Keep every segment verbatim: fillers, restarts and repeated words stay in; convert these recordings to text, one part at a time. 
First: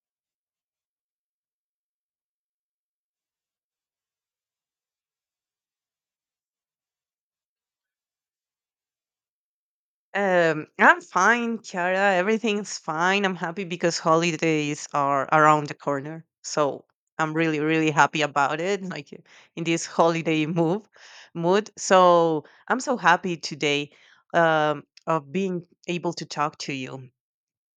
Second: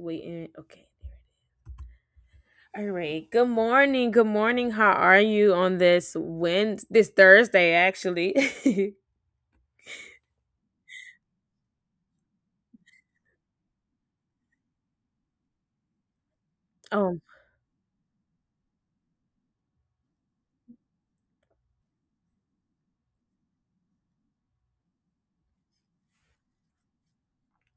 Waiting. Okay. All right. Good morning. Good morning. How are you on this Wednesday, this Thursday actually? Um, I'm fine, Kiara. Everything's fine. I'm happy because holidays are around the corner. So Oh, I'm really, really happy about it. Like in this holiday move mood. So I'm so happy today um, of being able to talk to you.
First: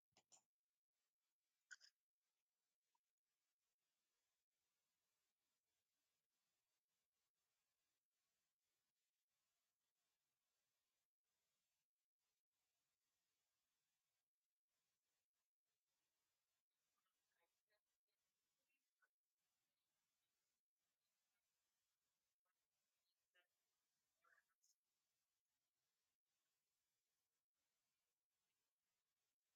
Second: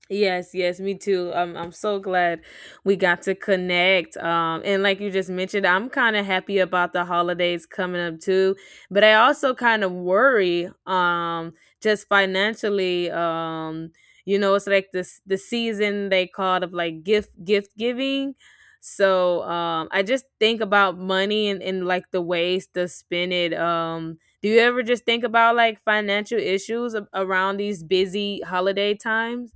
yes, yes, me too. Um, I'm so glad we got to connect. Um, and like you just mentioned, I'm kind of happy about the holidays coming up too, but I also kind of worry, um, just financially. Um, you know, it's like this the season they called of like gift gift giving. So um, I just think about money and, and like the ways to spend it. Um, do you ever just think about like financial issues a- around these busy holiday times?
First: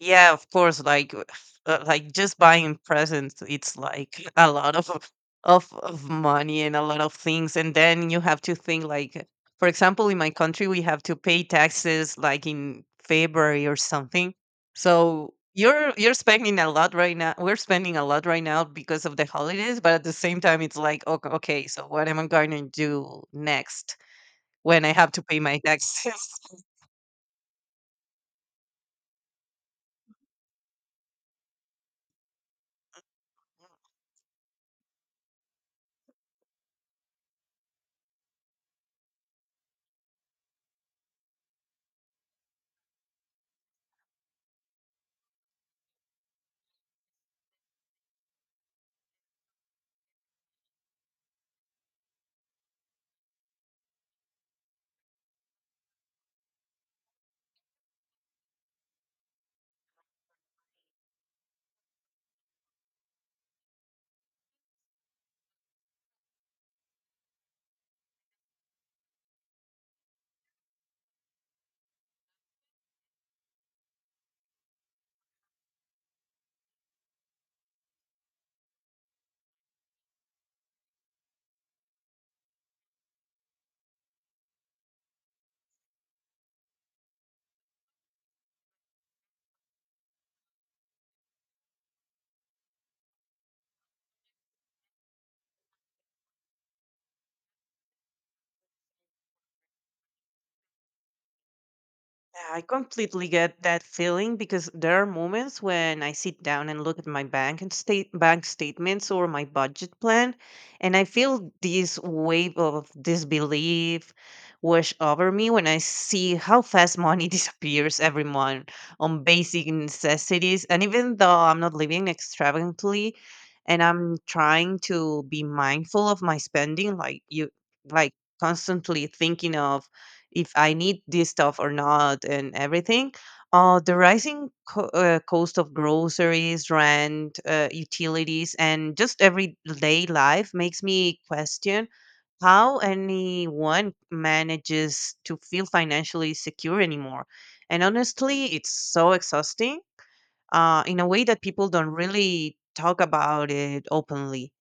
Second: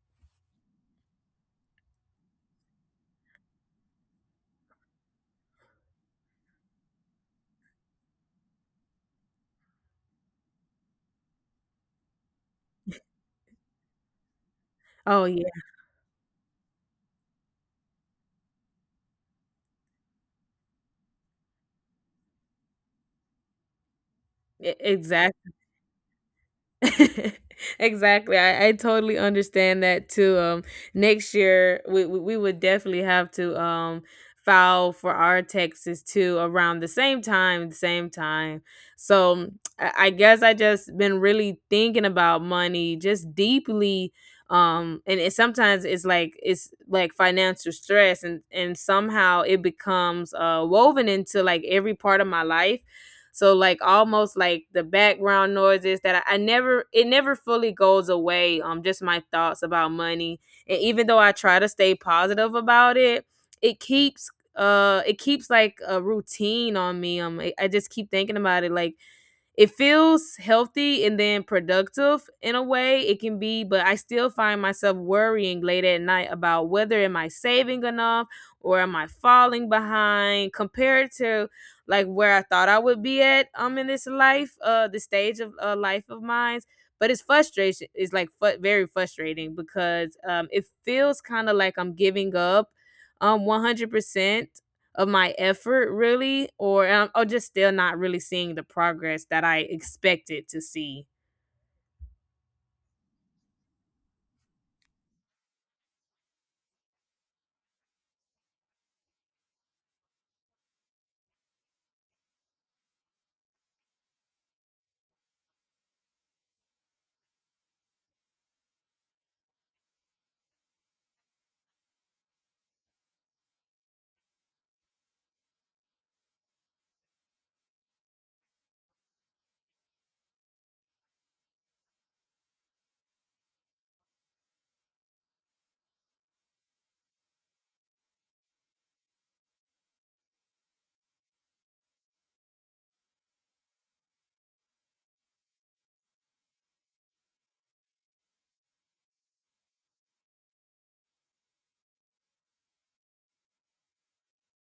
Yeah, of course. Like, uh, like just buying presents, it's like a lot of of of money and a lot of things, and then you have to think like, for example, in my country, we have to pay taxes like in February or something. Oh So yeah, you're you're spending a lot right now. We're spending a lot right now because of the holidays, but at the same time, it's like, okay, okay, so what am I going to do next e- when I have to pay exactly. my taxes? Exactly. I, I totally understand that too. Um, next year we, we we would definitely have to um file for our taxes too around the same time, the same time. So I, I guess I just been really thinking about money just deeply. Um, and it, sometimes it's like it's like financial stress, and and somehow it becomes uh woven into like every part of my life, so like almost like the background noises that I, I never it never fully goes away. Um, just my thoughts about money, and even though I try to stay positive about it, it keeps uh it keeps like a routine on me. Um, I, I just keep thinking about it like it feels healthy and then productive in a way it can be, but I still find myself worrying late at night about whether am I saving enough or am I falling behind compared to like where I thought I would be at um in this life, uh the stage of uh, life of mine. But it's frustration, it's like fu- very frustrating because um it feels kind of like i'm giving up um one hundred percent of my effort really, or um, or just still not really seeing the progress that I expected to see. Yeah, I completely get that feeling because there are moments when I sit down and look at my bank and state bank statements or my budget plan, and I feel this wave of disbelief wash over me when I see how fast money disappears every month on basic necessities. And even though I'm not living extravagantly, and I'm trying to be mindful of my spending, like you, like constantly thinking of if I need this stuff or not and everything. Uh, the rising co- uh, cost of groceries, rent, uh, utilities, and just everyday life makes me question how anyone manages to feel financially secure anymore. And honestly, it's so exhausting uh, in a way that people don't really talk about it openly.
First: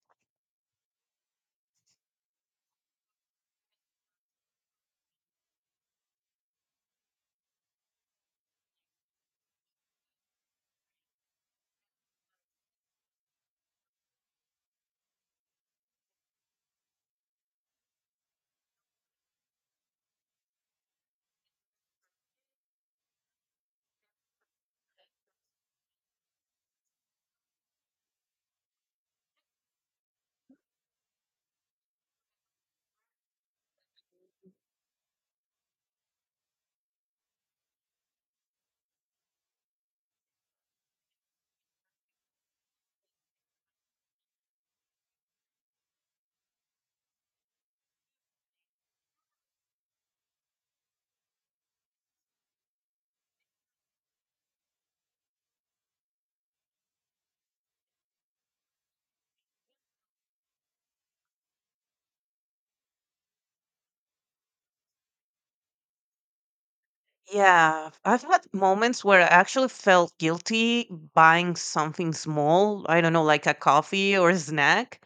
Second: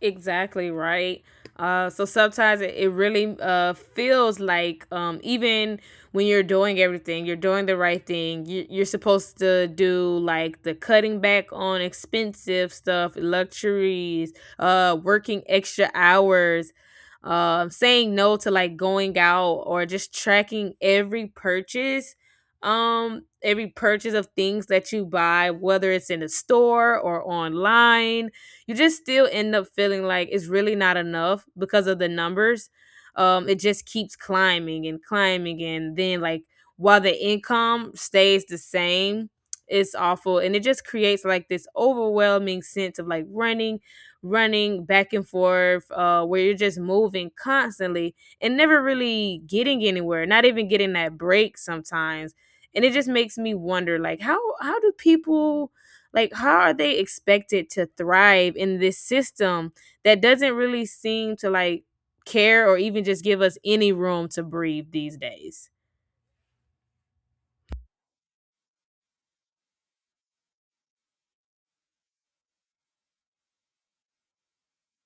Exactly, right. Uh, so sometimes it, it really uh, feels like, um, even when you're doing everything, you're doing the right thing. You, you're supposed to do like the cutting back on expensive stuff, luxuries, uh, working extra hours, um, saying no to like going out or just tracking every purchase, um every purchase of things that you buy whether it's in a store or online. You just still end up feeling like it's really not enough because of the numbers. Um, it just keeps climbing and climbing, and then like while the income stays the same, it's awful, and it just creates like this overwhelming sense of like running, running back and forth, uh, where you're just moving constantly and never really getting anywhere, not even getting that break sometimes. And it just makes me wonder, like, how how do people like, how are they expected to thrive in this system that doesn't really seem to like care or even just give us any room to breathe these days? Yeah, I've had moments where I actually felt guilty buying something small. I don't know, like a coffee or a snack.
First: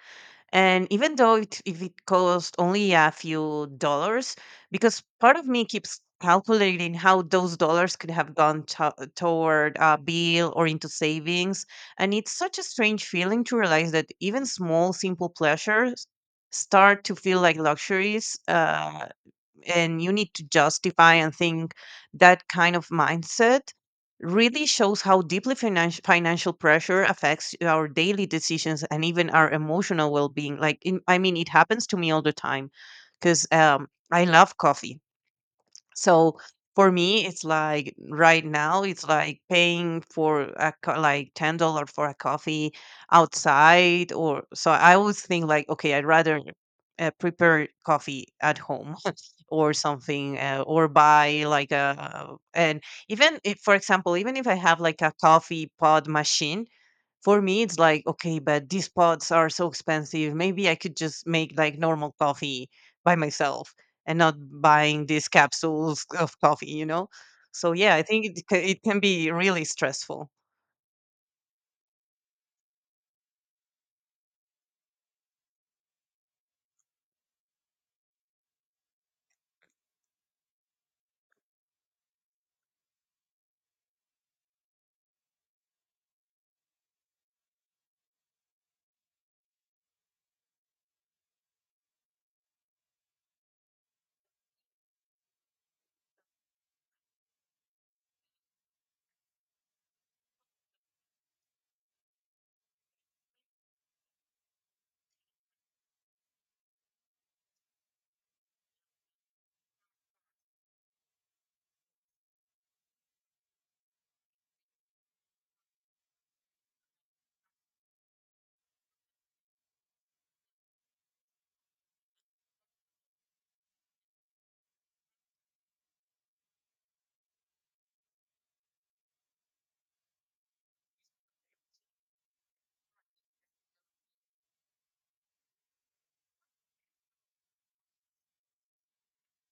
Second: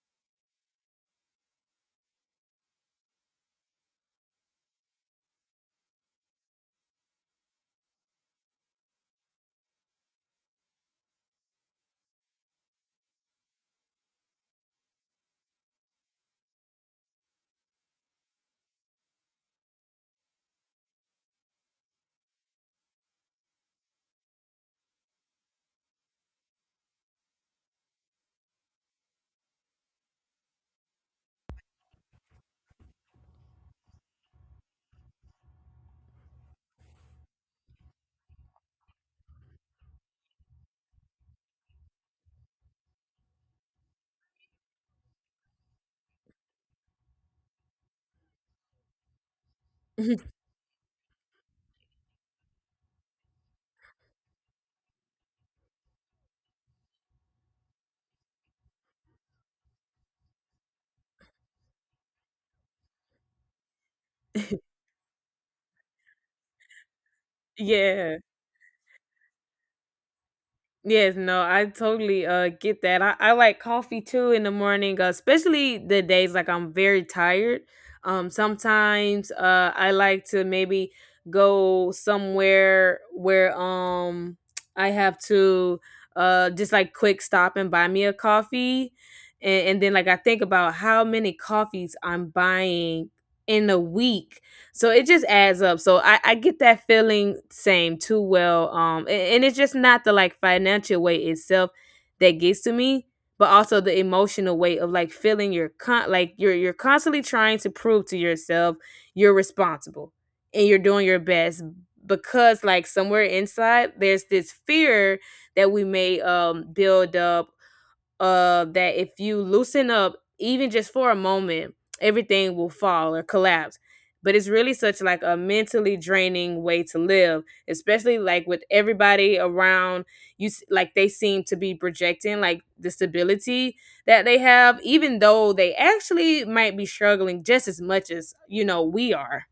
And even though it, if it cost only a few dollars, because part of me keeps calculating how those dollars could have gone to- toward a bill or into savings. And it's such a strange feeling to realize that even small, simple pleasures start to feel like luxuries. Uh, and you need to justify and think that kind of mindset really shows how deeply financi- financial pressure affects our daily decisions and even our emotional well-being like in, I mean it happens to me all the time because um, I love coffee so for me, it's like right now, it's like paying for a co- like ten dollar for a coffee outside, or so I always think like, okay, I'd rather uh, prepare coffee at home or something, uh, or buy like a and even if, for example, even if I have like a coffee pod machine, for me, it's like, okay, but these pods are so expensive. Maybe I could just make like normal coffee by myself and not buying these capsules of coffee, you know? So yeah, I Yeah. think it, ca- it can be really stressful. Yes, no, I totally uh get that. I, I like coffee too in the morning, uh, especially the days like I'm very tired. Um, sometimes uh I like to maybe go somewhere where um I have to uh just like quick stop and buy me a coffee, and, and then like I think about how many coffees I'm buying in a week, so it just adds up. So I, I get that feeling same too well. Um, a- and, it's just not the like financial weight itself that gets to me, but also the emotional weight of like feeling you're con- like you're you're constantly trying to prove to yourself you're responsible and you're doing your best, because like somewhere inside there's this fear that we may um build up, uh that if you loosen up even just for a moment everything will fall or collapse. But it's really such like a mentally draining way to live, especially like with everybody around you s- like they seem to be projecting like the stability that they have, even though they actually might be struggling just as much as, you know, we are.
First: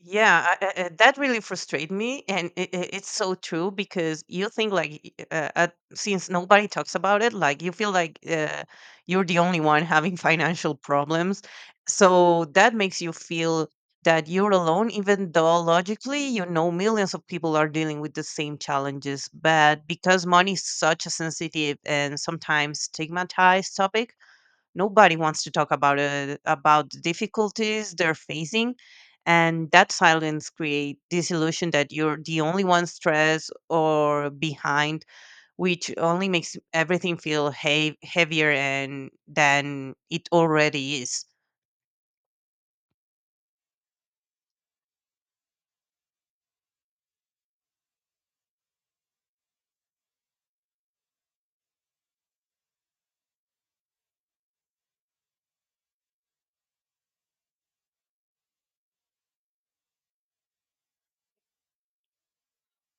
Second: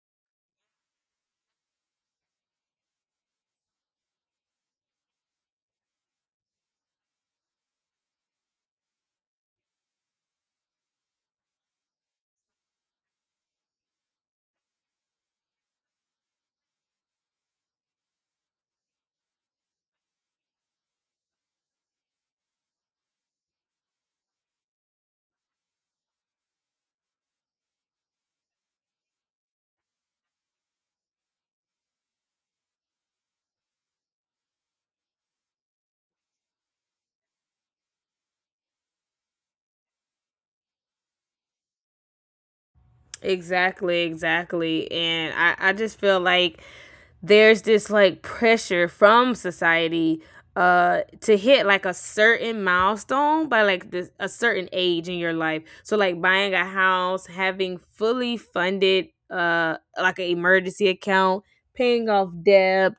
Yeah, I, I, I- that really frustrated me, and it, it, it's so true because you think like y- uh, uh, since nobody talks about it, like you feel like uh, you're the only one having financial problems, so that makes you feel that you're alone, even though logically you know millions of people are dealing with the same challenges. But because money is such a sensitive and sometimes stigmatized topic, nobody wants to talk about uh, about the difficulties they're facing, and that silence create this illusion that you're the only one stressed or behind, which only makes everything feel hea- heavier and than it already is. Exactly, exactly. And I, I just feel like there's this like pressure from society uh to hit like a certain milestone by like this a certain age in your life. So like buying a house, having fully funded uh like an emergency account, paying off debt,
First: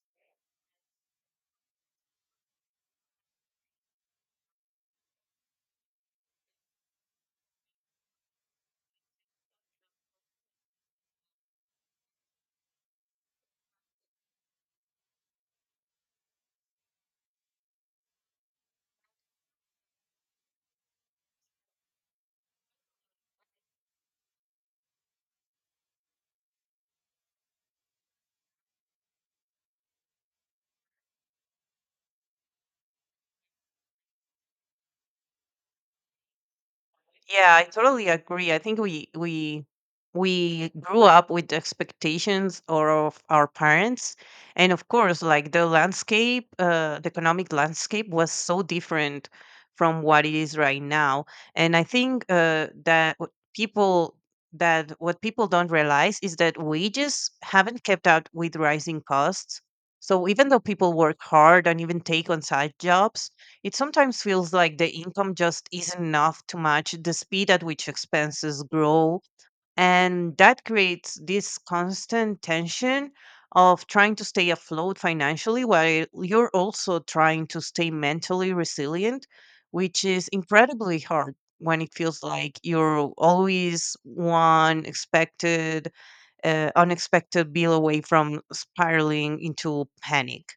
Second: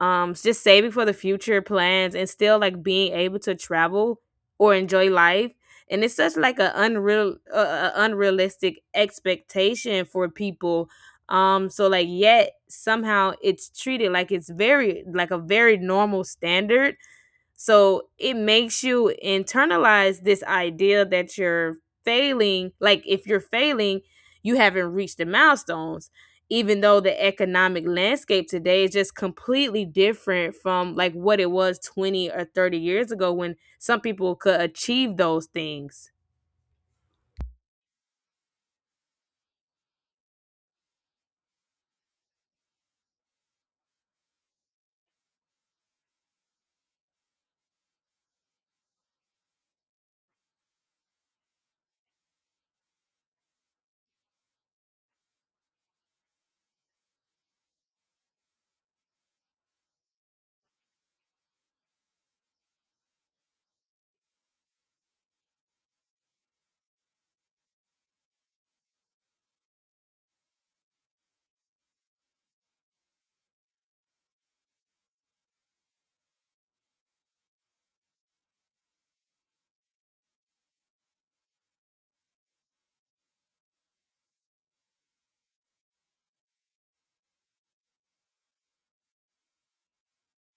um s- just saving for the future plans and still like being able to travel or enjoy life. And it's such like a unreal uh, uh, unrealistic expectation for people. Um so like, yet somehow it's treated like it's very like a very normal standard, so it makes you internalize this idea that you're failing. Like if you're failing, you haven't reached the milestones. Even though the economic landscape today is just completely different from like what it was twenty or thirty years ago when some people could achieve those things. Yeah, I totally agree. I think we we we grew up with the expectations or of our parents, and of course, like the landscape, uh, the economic landscape was so different from what it is right now. And I think uh, that what people that what people don't realize is that wages haven't kept up with rising costs. So even though people work hard and even take on side jobs, it sometimes feels like the income just isn't enough to match the speed at which expenses grow. And that creates this constant tension of trying to stay afloat financially while you're also trying to stay mentally resilient, which is incredibly hard when it feels like you're always one expected, uh, unexpected bill away from spiraling into panic.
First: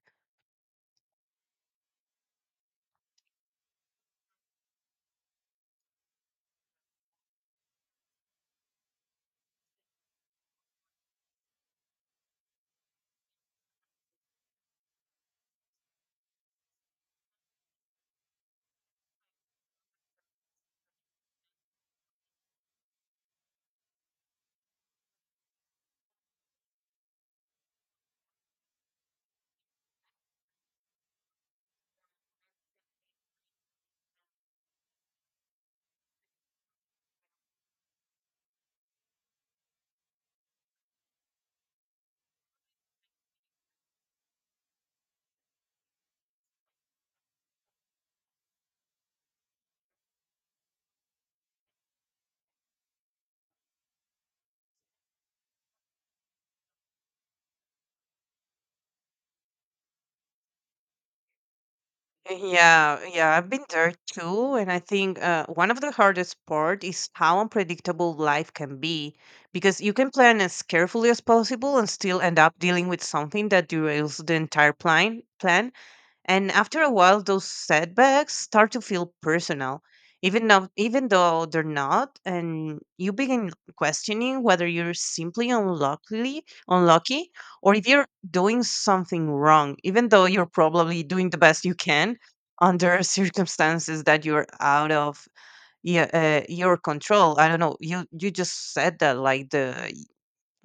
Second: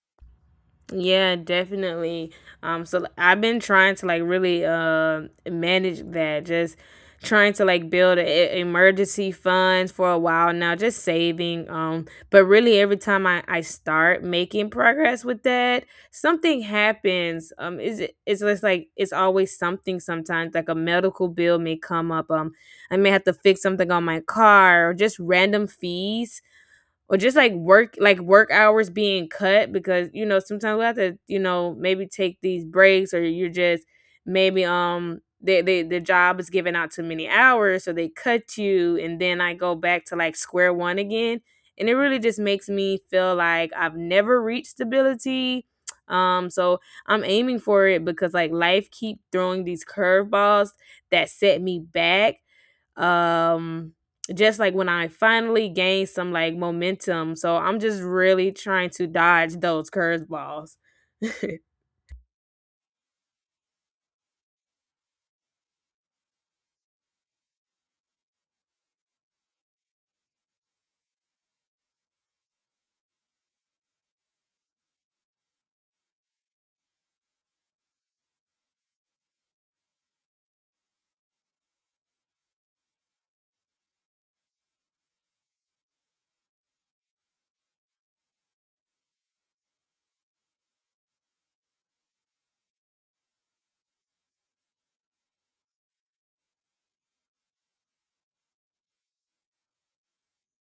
Yeah, definitely. Um, so I've been trying to like really um manage that. Just trying to like build a, emergency funds for a while now, just saving. Um, but really every time I I start making progress with that, something happens. Um, is it It's just like it's always something. Sometimes like a medical bill may come up. Um, I may have to fix something on my car or just random fees, or just like work like work hours being cut because, you know, sometimes we have to, you know, maybe take these breaks, or you're just maybe um they, they the job is giving out too many hours, so they cut you and then I go back to like square one again. And it really just makes me feel like I've never reached stability. um so I'm aiming for it because like life keep throwing these curveballs that set me back, um just like when I finally gained some like momentum. So I'm just really trying to dodge those curveballs. Yeah, yeah, I've been there too, and I think uh, one of the hardest part is how unpredictable life can be, because you can plan as carefully as possible and still end up dealing with something that derails the entire plan. Plan, And after a while, those setbacks start to feel personal, even though, even though they're not, and you begin questioning whether you're simply unlucky, unlucky, or if you're doing something wrong, even though you're probably doing the best you can under circumstances that you're out of yeah, uh, your control. I don't know. You you just said that like the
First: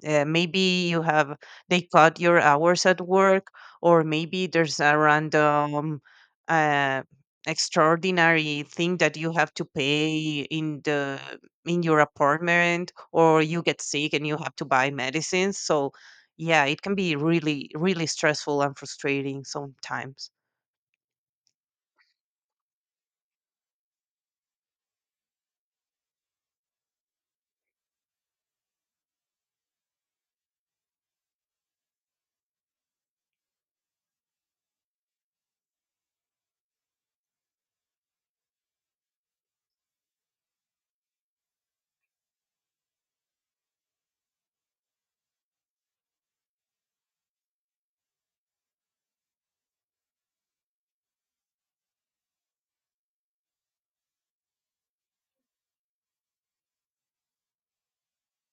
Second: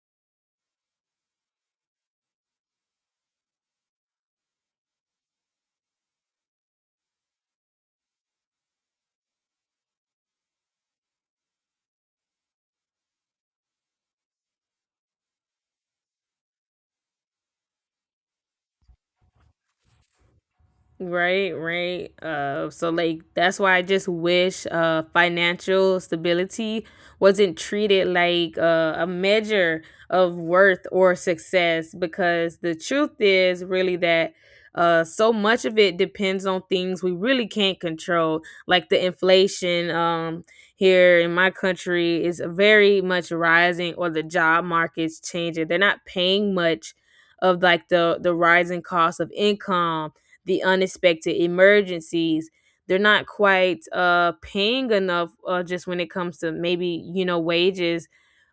uh, maybe you have they cut your hours at work, or maybe there's a random uh, extraordinary thing that you have to pay in the in your apartment, or you get sick and you have to buy medicines. So yeah, it can be really really stressful and frustrating sometimes. Right, right. Uh, so like that's why I just wish uh financial stability wasn't treated like uh, a measure of worth or success, because the truth is really that uh so much of it depends on things we really can't control, like the inflation. Um here in my country is very much rising, or the job market's changing. They're not paying much of like the the rising cost of income, the unexpected emergencies. They're not quite uh, paying enough uh, just when it comes to maybe, you know, wages.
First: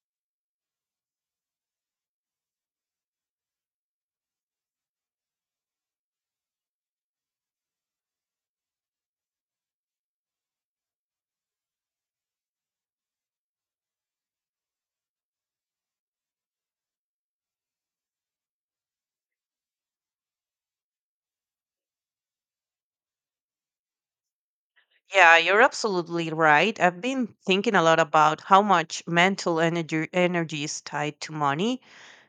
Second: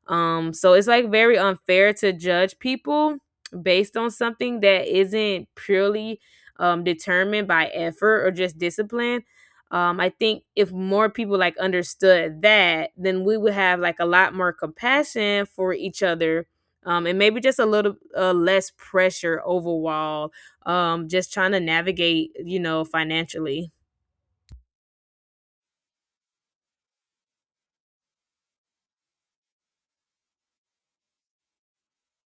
um, So it's like very unfair to judge people based on something that isn't purely um, determined by effort or just discipline. Um, I think if more people like understood that, then we would have like a lot more compassion for each other, um, and maybe just a little uh, less pressure overall. Um, just trying to navigate, you know, financially. Yeah, you're absolutely right. I've been thinking a lot about how much mental energy energy is tied to money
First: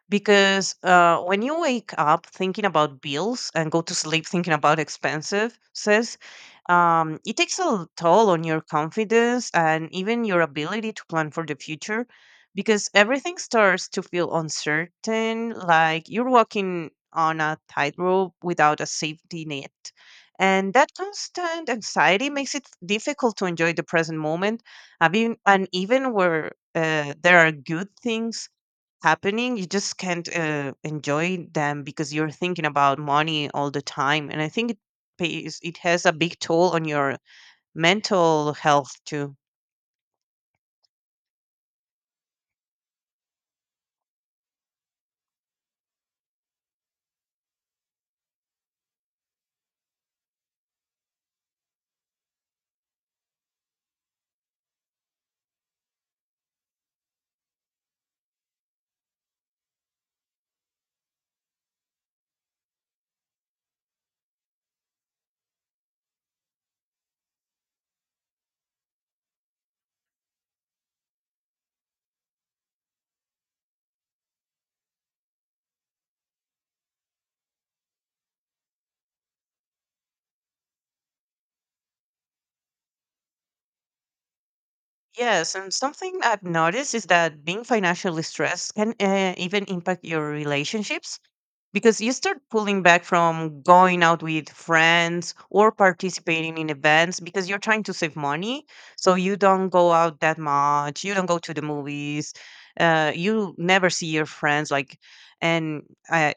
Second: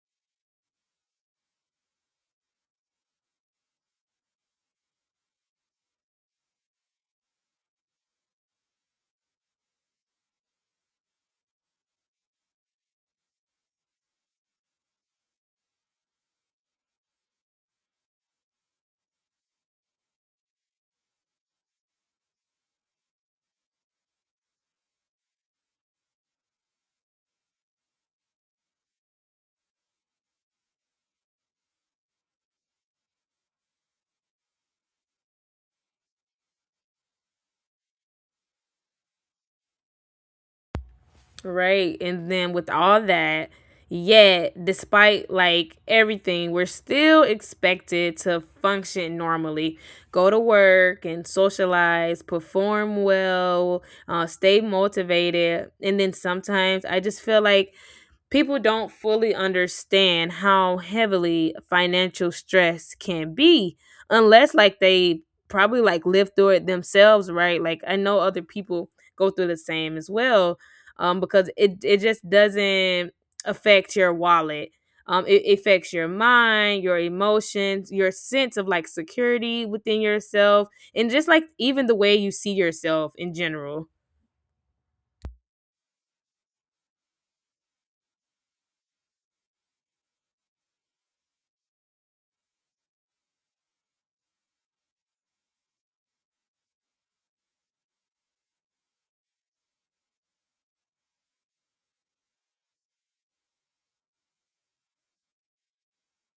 because uh, when you wake up thinking about bills and go to sleep thinking about expensive says um, it takes a l- toll on your confidence and even your ability to plan for the future because everything starts to feel uncertain like you're walking on a tightrope without a safety net. And that constant anxiety makes it difficult to enjoy the present moment. I mean, and even where uh, there are good things happening, you just can't uh, enjoy them because you're thinking about money all the time. And I think it pays it has a big toll on your mental health too. Right. And then with all that, yet despite like everything, we're still expected to function normally, go to work and socialize, perform well, uh, stay motivated. And then sometimes I just feel like people don't fully understand how heavily financial stress can be unless like they probably like live through it themselves, right? Like I know other people go through the same as well. Um, because it it just doesn't affect your wallet. Um, it affects your mind, your emotions, your sense of like security within yourself, and just like even the way you see yourself in general. Yes, and something I've noticed is that being financially stressed can uh, even impact your relationships because you start pulling back from going out with friends or participating in events because you're trying to save money. So you don't go out that much, you don't go to the movies, uh, you never see your friends like and uh,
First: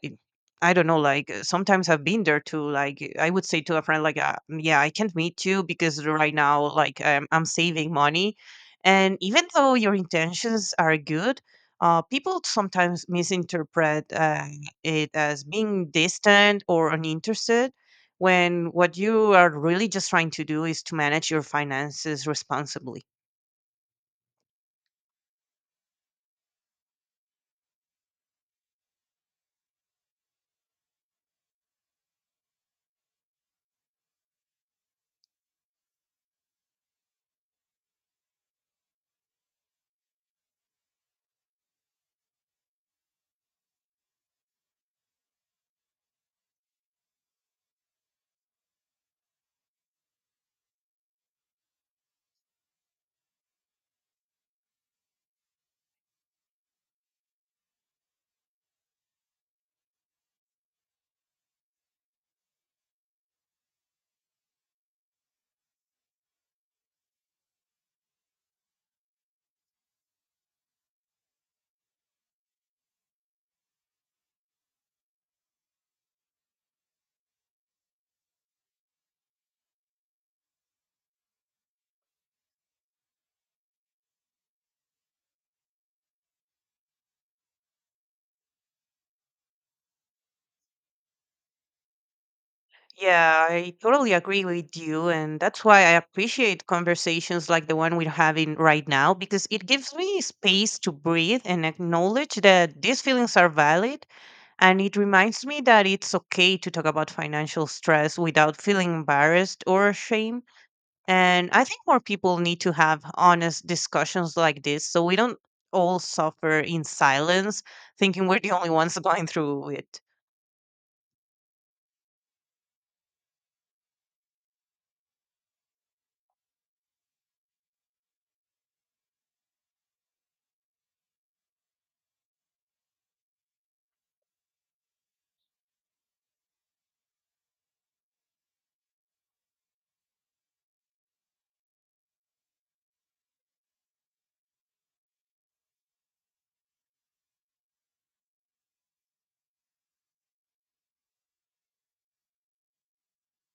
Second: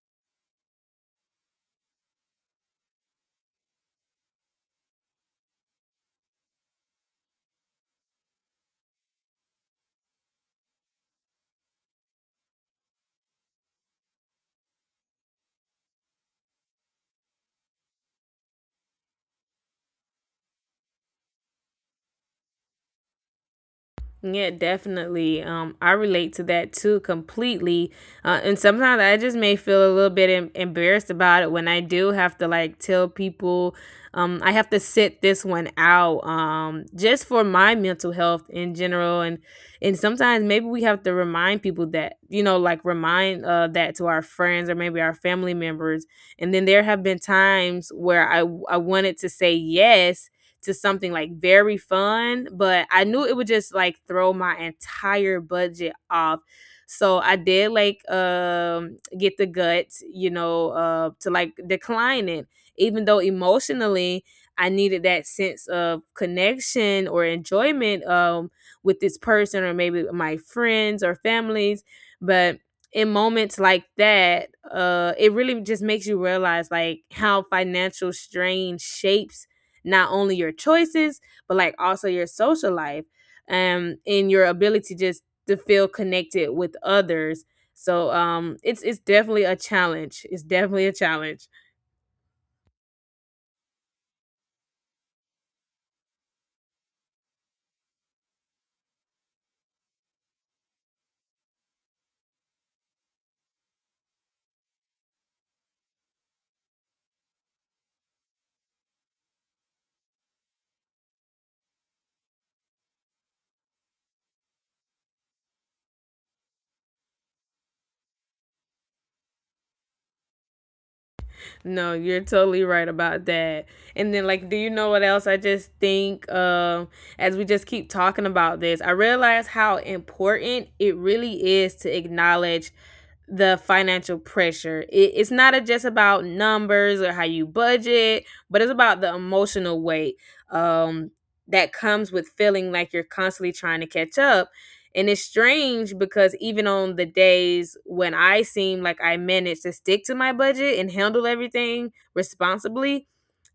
I don't know, like uh, sometimes I've been there too. Like uh, I would say to a friend, like, uh, "Mm, yeah, I can't meet you because right now, like, I'm, I'm saving money." And even though your intentions are good, uh, people sometimes misinterpret uh, it as being distant or uninterested when what you are really just trying to do is to manage your finances responsibly. Yeah, definitely. Um, I relate to that too completely. Uh, and sometimes I just may feel a little bit em- embarrassed about it when I do have to like tell people, um, I have to sit this one out, um, just for my mental health in general. And and sometimes maybe we have to remind people that, you know, like remind uh that to our friends or maybe our family members. And then there have been times where I I wanted to say yes to something like very fun, but I knew it would just like throw my entire budget off. So I did like um get the guts, you know, uh to like decline it, even though emotionally I needed that sense of connection or enjoyment um with this person or maybe my friends or families. But in moments like that, uh, it really just makes you realize like how financial strain shapes not only your choices but like also your social life um and your ability just to feel connected with others. So um it's it's definitely a challenge, it's definitely a challenge. Yeah, I totally agree with you. And that's why I appreciate conversations like the one we're having right now, because it gives me space to breathe and acknowledge that these feelings are valid. And it reminds me that it's okay to talk about financial stress without feeling embarrassed or ashamed. And I think more people need to have honest discussions like this so we don't all suffer in silence, thinking we're the only ones going through it. No, you're totally right about that. And then like do you know what else I just think, um as we just keep talking about this, I realize how important it really is to acknowledge the financial pressure. It, it's not a, just about numbers or how you budget, but it's about the emotional weight um, that comes with feeling like you're constantly trying to catch up. And it's strange because even on the days when I seem like I manage to stick to my budget and handle everything responsibly,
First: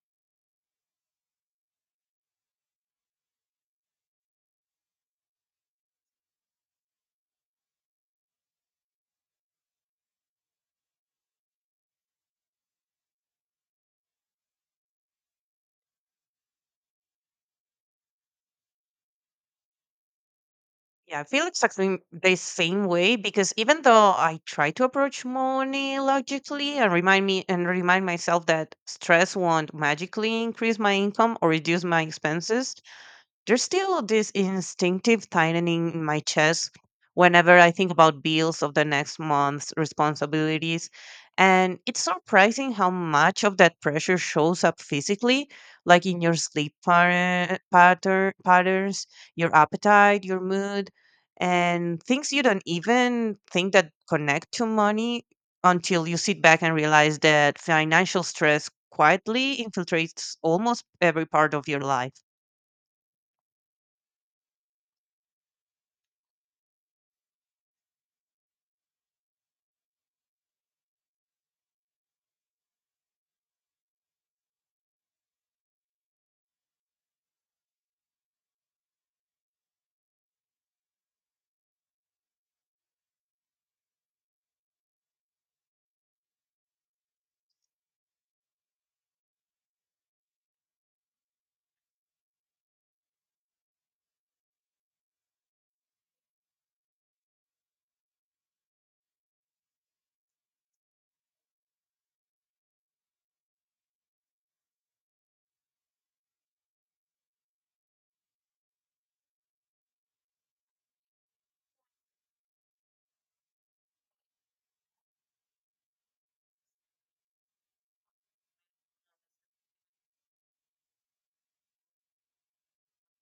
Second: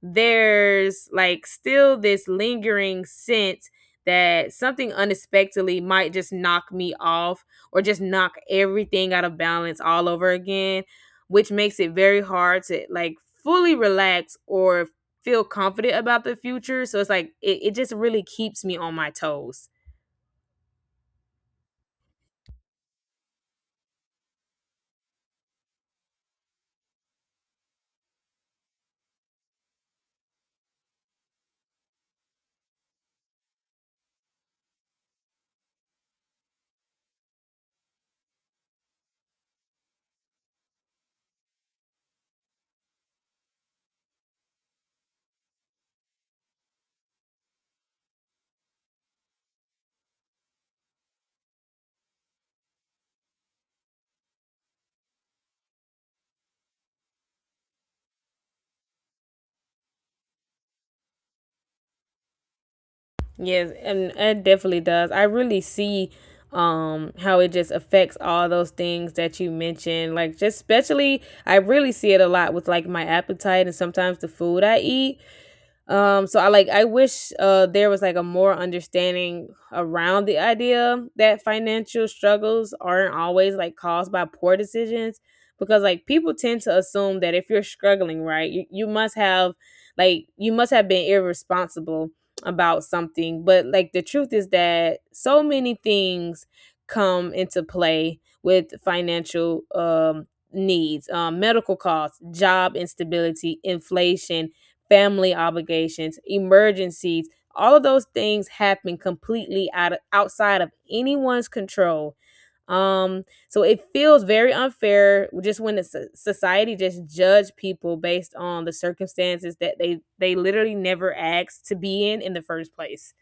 there's like still this lingering sense that something unexpectedly might just knock me off or just knock everything out of balance all over again, which makes it very hard to like fully relax or feel confident about the future. So it's like it, it just really keeps me on my toes. Yeah, I feel exactly the same way because even though I try to approach money logically and remind me and remind myself that stress won't magically increase my income or reduce my expenses, there's still this instinctive tightening in my chest whenever I think about bills of the next month's responsibilities. And it's surprising how much of that pressure shows up physically, like in your sleep par- patter- patterns, your appetite, your mood, and things you don't even think that connect to money until you sit back and realize that financial stress quietly infiltrates almost every part of your life. Yes, and it definitely does. I really see um how it just affects all those things that you mentioned. Like just especially I really see it a lot with like my appetite and sometimes the food I eat. Um, so I like I wish uh there was like a more understanding around the idea that financial struggles aren't always like caused by poor decisions because like people tend to assume that if you're struggling, right, you, you must have like you must have been irresponsible about something. But like the truth is that so many things come into play with financial um needs, um medical costs, job instability, inflation, family obligations, emergencies, all of those things happen completely out of, outside of anyone's control. Um, so it feels very unfair just when the so- society just judge people based on the circumstances that they they literally never asked to be in in the first place.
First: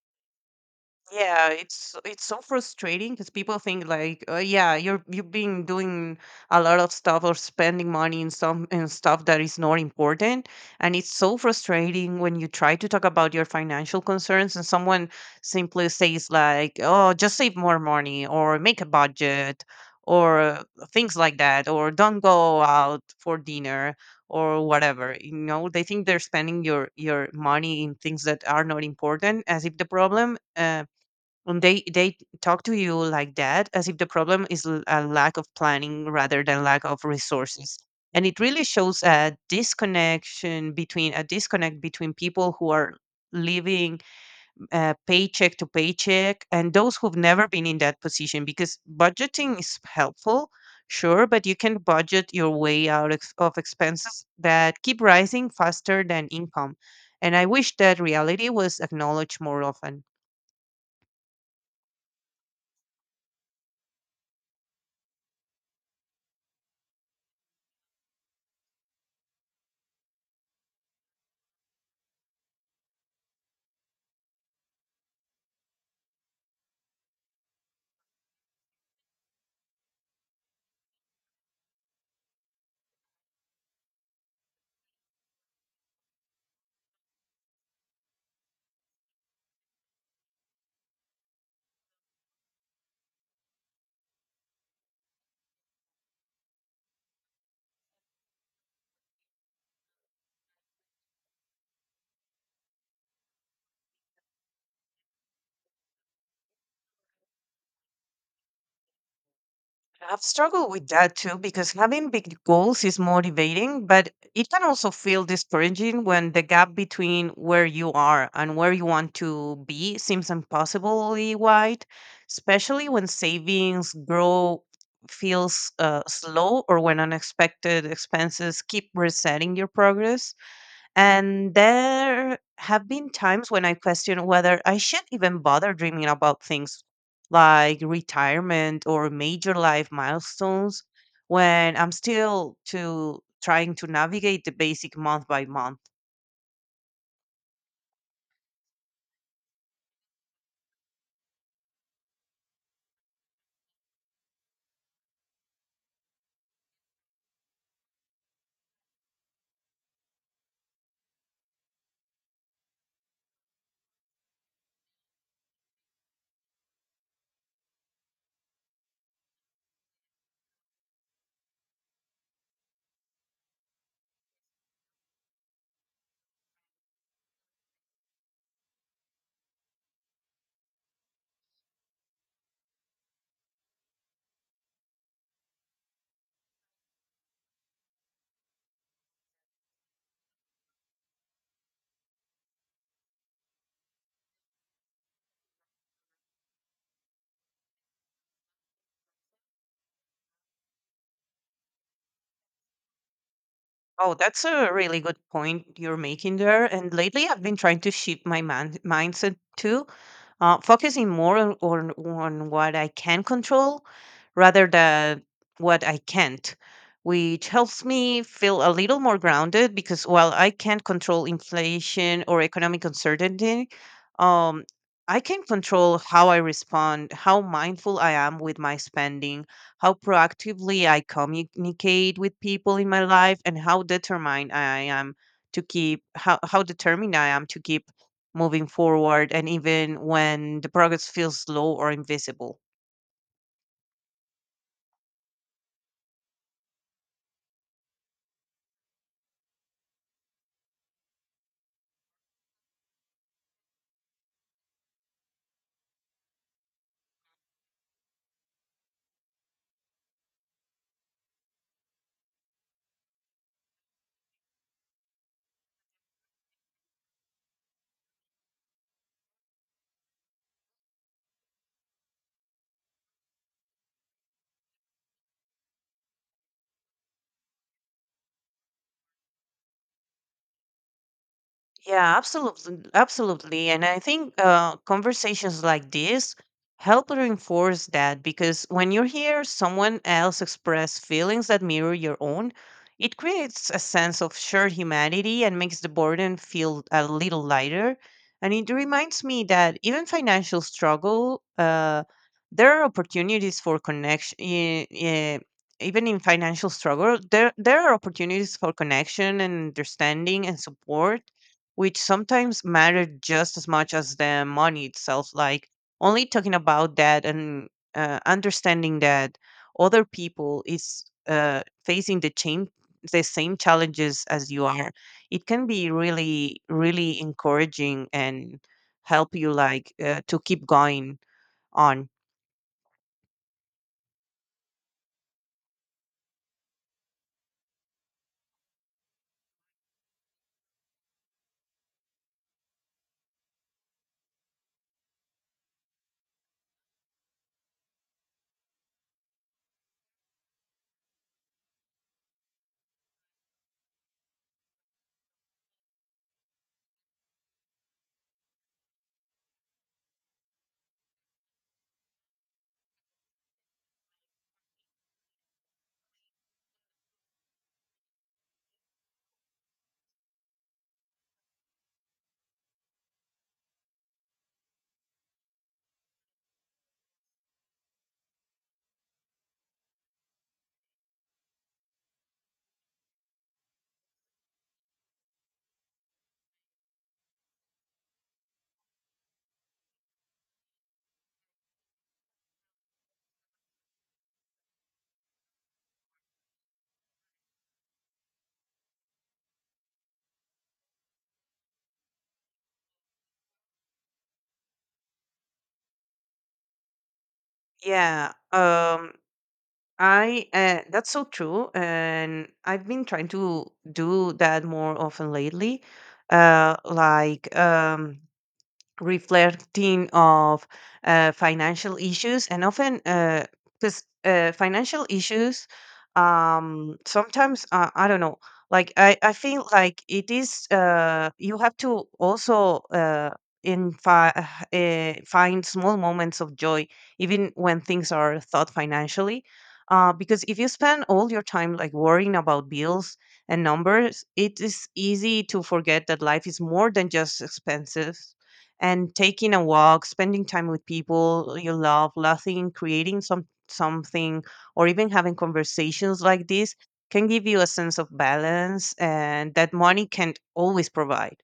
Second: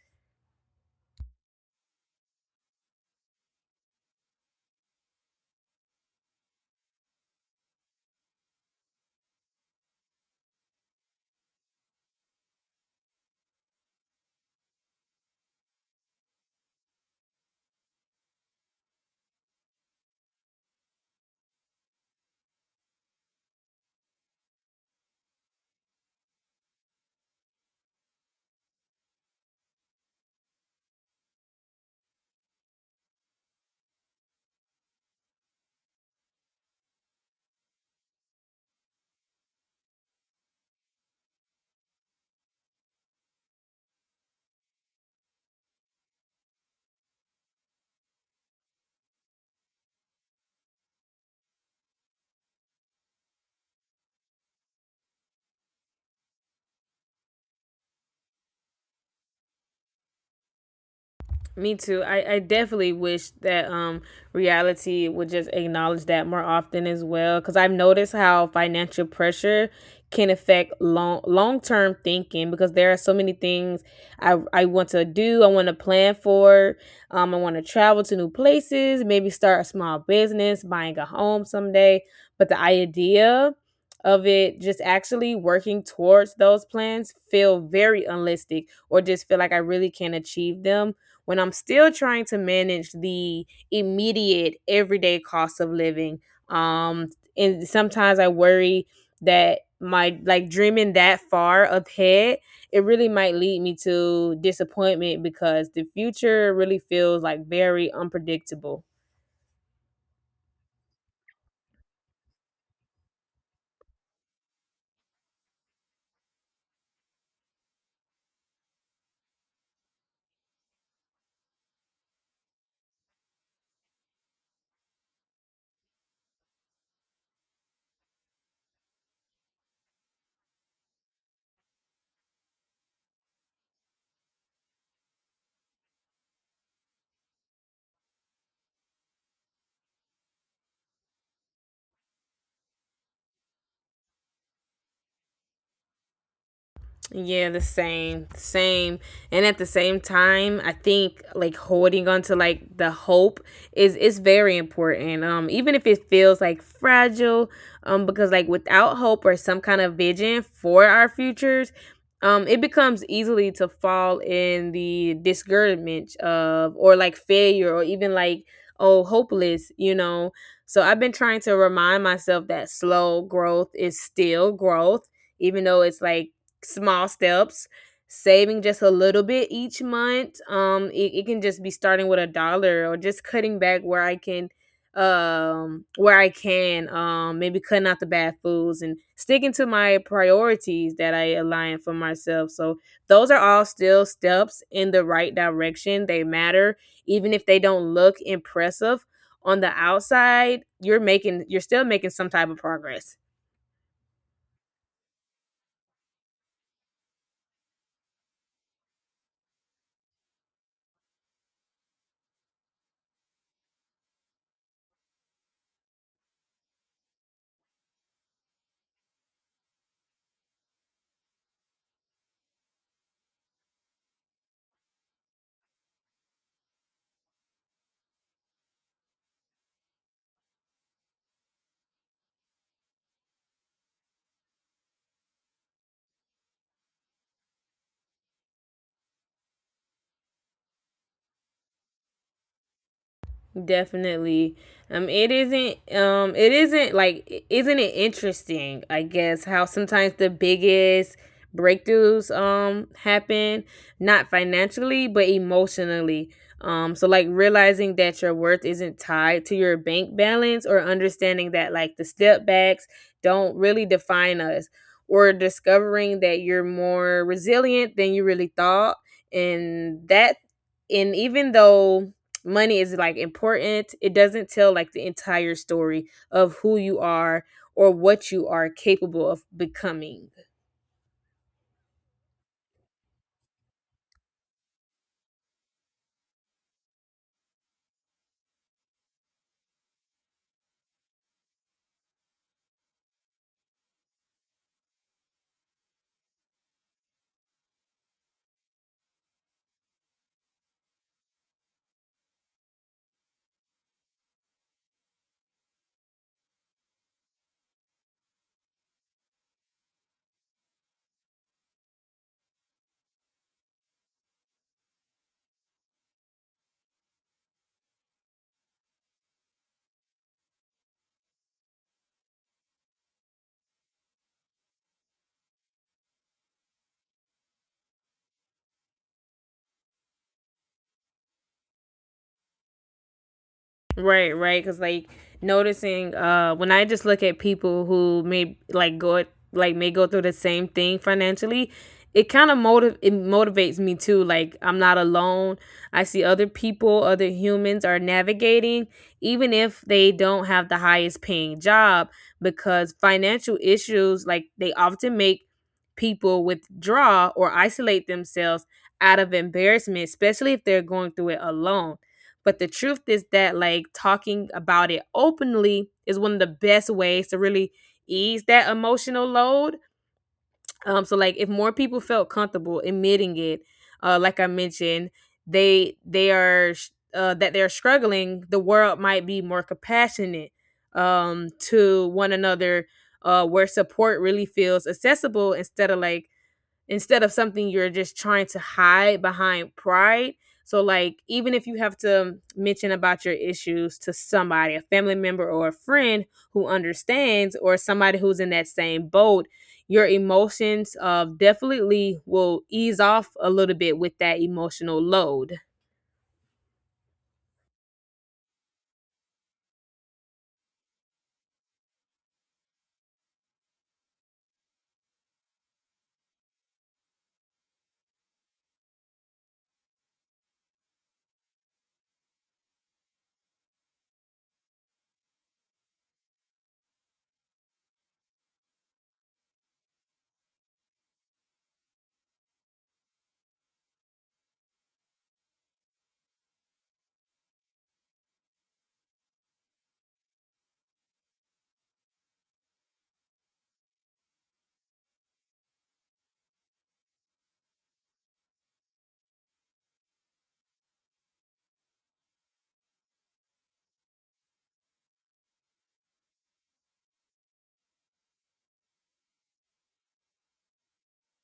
Yeah, it's it's so frustrating because people think like, uh, yeah, you're you've been doing a lot of stuff or spending money in some in stuff that is not important, and it's so frustrating when you try to talk about your financial concerns and someone simply says like, oh, just save more money or make a budget or things like that or don't go out for dinner or whatever. You know, they think they're spending your your money in things that are not important as if the problem. uh. Um, they they talk to you like that as if the problem is l- a lack of planning rather than lack of resources. And it really shows a disconnection between a disconnect between people who are living uh, paycheck to paycheck and those who've never been in that position. Because budgeting is helpful, sure, but you can budget your way out ex- of expenses that keep rising faster than income. And I wish that reality was acknowledged more often. Me too. I, I definitely wish that um reality would just acknowledge that more often as well, cuz I've noticed how financial pressure can affect long long-term thinking because there are so many things I I want to do, I want to plan for, um I want to travel to new places, maybe start a small business, buying a home someday, but the idea of it just actually working towards those plans feel very unrealistic or just feel like I really can't achieve them when I'm still trying to manage the immediate everyday cost of living. Um, and sometimes I worry that my like dreaming that far ahead, it really might lead me to disappointment because the future really feels like very unpredictable. I've struggled with that too, because having big goals is motivating, but it can also feel discouraging when the gap between where you are and where you want to be seems impossibly wide, especially when savings grow feels uh, slow or when unexpected expenses keep resetting your progress. And there have been times when I question whether I should even bother dreaming about things like retirement or major life milestones when I'm still to trying to navigate the basic month by month. Yeah, the same, same. And at the same time, I think like holding on to like the hope is is very important. Um, even if it feels like fragile, um because like without hope or some kind of vision for our futures, um it becomes easily to fall in the discouragement of or like failure or even like oh, hopeless, you know. So I've been trying to remind myself that slow growth is still growth, even though it's like small steps, saving just a little bit each month. um it, it can just be starting with a dollar or just cutting back where i can um where i can um maybe cutting out the bad foods and sticking to my priorities that I align for myself. So those are all still steps in the right direction. They matter, even if they don't look impressive on the outside. You're making you're still making some type of progress. Oh, that's a really good point you're making there. And lately I've been trying to shift my man- mindset too, uh, focusing more on, on on what I can control rather than what I can't, which helps me feel a little more grounded because while I can't control inflation or economic uncertainty, um, I can control how I respond, how mindful I am with my spending, how proactively I communicate with people in my life, and how determined I am to keep how, how determined I am to keep moving forward and even when the progress feels slow or invisible. Definitely. Um it isn't um it isn't like, isn't it interesting, I guess, how sometimes the biggest breakthroughs um happen not financially but emotionally. Um so like realizing that your worth isn't tied to your bank balance, or understanding that like the step backs don't really define us, or discovering that you're more resilient than you really thought. And that and even though money is like important, it doesn't tell like the entire story of who you are or what you are capable of becoming. Yeah, absolutely, absolutely. And I think uh, conversations like this help reinforce that because when you hear someone else express feelings that mirror your own, it creates a sense of shared humanity and makes the burden feel a little lighter. And it reminds me that even financial struggle, uh, there are opportunities for connection. Uh, even in financial struggle, there there are opportunities for connection and understanding and support which sometimes mattered just as much as the money itself. Like only talking about that and uh, understanding that other people is uh, facing the chain the same challenges as you are, it can be really really encouraging and help you like uh, to keep going on. Right, right. Because like noticing, uh, when I just look at people who may like go like may go through the same thing financially, it kind of motiv it motivates me too. Like I'm not alone. I see other people, other humans are navigating, even if they don't have the highest paying job, because financial issues like they often make people withdraw or isolate themselves out of embarrassment, especially if they're going through it alone. But the truth is that, like, talking about it openly is one of the best ways to really ease that emotional load. Um, so, like, if more people felt comfortable admitting it, uh, like I mentioned, they they are sh- uh, that they're struggling, the world might be more compassionate um, to one another, uh, where support really feels accessible instead of like instead of something you're just trying to hide behind pride. So, like, even if you have to mention about your issues to somebody, a family member or a friend who understands, or somebody who's in that same boat, your emotions uh, definitely will ease off a little bit with that emotional load. Yeah. Um I uh, that's so true, and I've been trying to do that more often lately. Uh, like um, reflecting of uh, financial issues and often because uh, 'cause, uh, financial issues um, sometimes uh, I don't know like I, I feel like it is uh, you have to also uh, in fi- uh, find small moments of joy even when things are thought financially uh, because if you spend all your time like worrying about bills and numbers it is easy to forget that life is more than just expenses and taking a walk, spending time with people you love, laughing, creating some something, or even having conversations like this can give you a sense of balance and that money can't always provide.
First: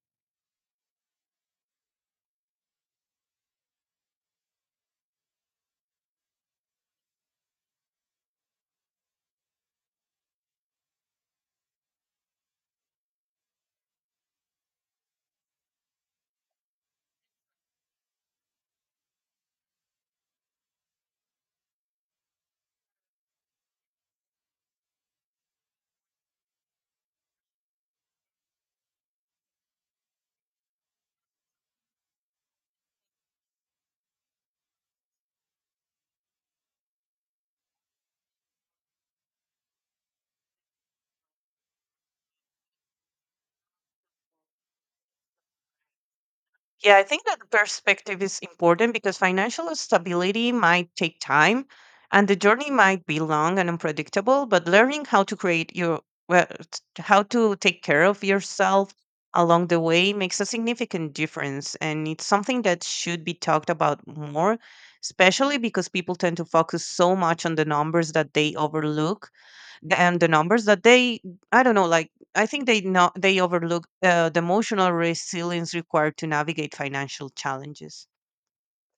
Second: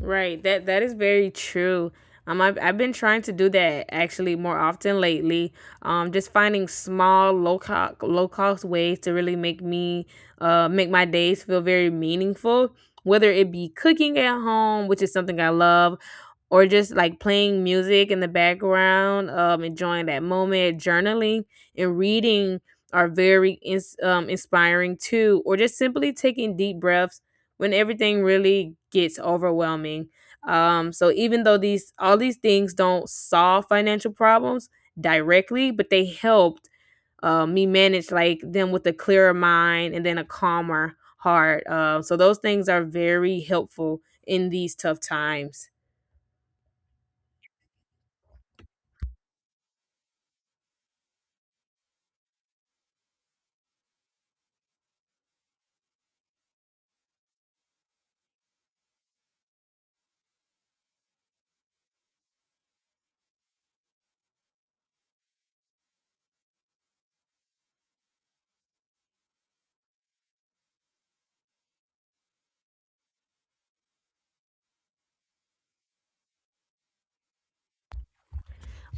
Right. That that is very true. Um, I've, I've been trying to do that actually more often lately. Um, just finding small low cost low cost ways to really make me uh make my days feel very meaningful. Whether it be cooking at home, which is something I love, or just like playing music in the background, um, enjoying that moment, journaling and reading are very ins- um, inspiring too. Or just simply taking deep breaths when everything really gets overwhelming. Um, so even though these all these things don't solve financial problems directly, but they helped uh, me manage like them with a clearer mind and then a calmer heart. Uh, so those things are very helpful in these tough times. Yeah, I think that the perspective is important because financial stability might take time and the journey might be long and unpredictable, but learning how to create your well, t- how to take care of yourself along the way makes a significant difference and it's something that should be talked about more, especially because people tend to focus so much on the numbers that they overlook the- and the numbers that they I don't know like I think they know they overlook uh, the emotional resilience required to navigate financial challenges.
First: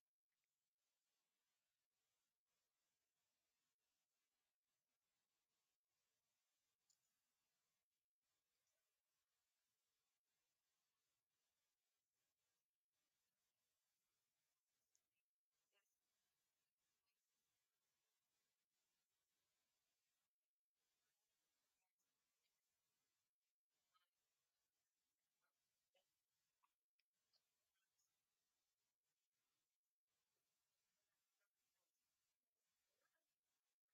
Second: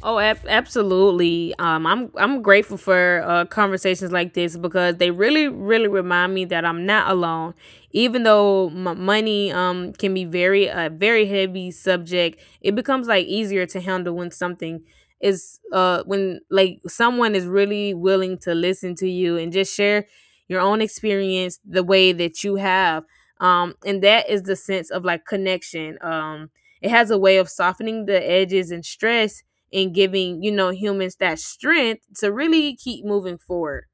Oh, ab- absolutely. Um, I'm I'm grateful for uh, conversations like this because they really, really remind me that I'm not alone. Even though m- money um can be very a very heavy subject, it becomes like easier to handle when something is uh when like someone is really willing to listen to you and just share your own experience the way that you have. Um, and that is the sense of like connection. Um, it has a way of softening the edges and stress and giving, you know, humans that strength to really keep moving forward.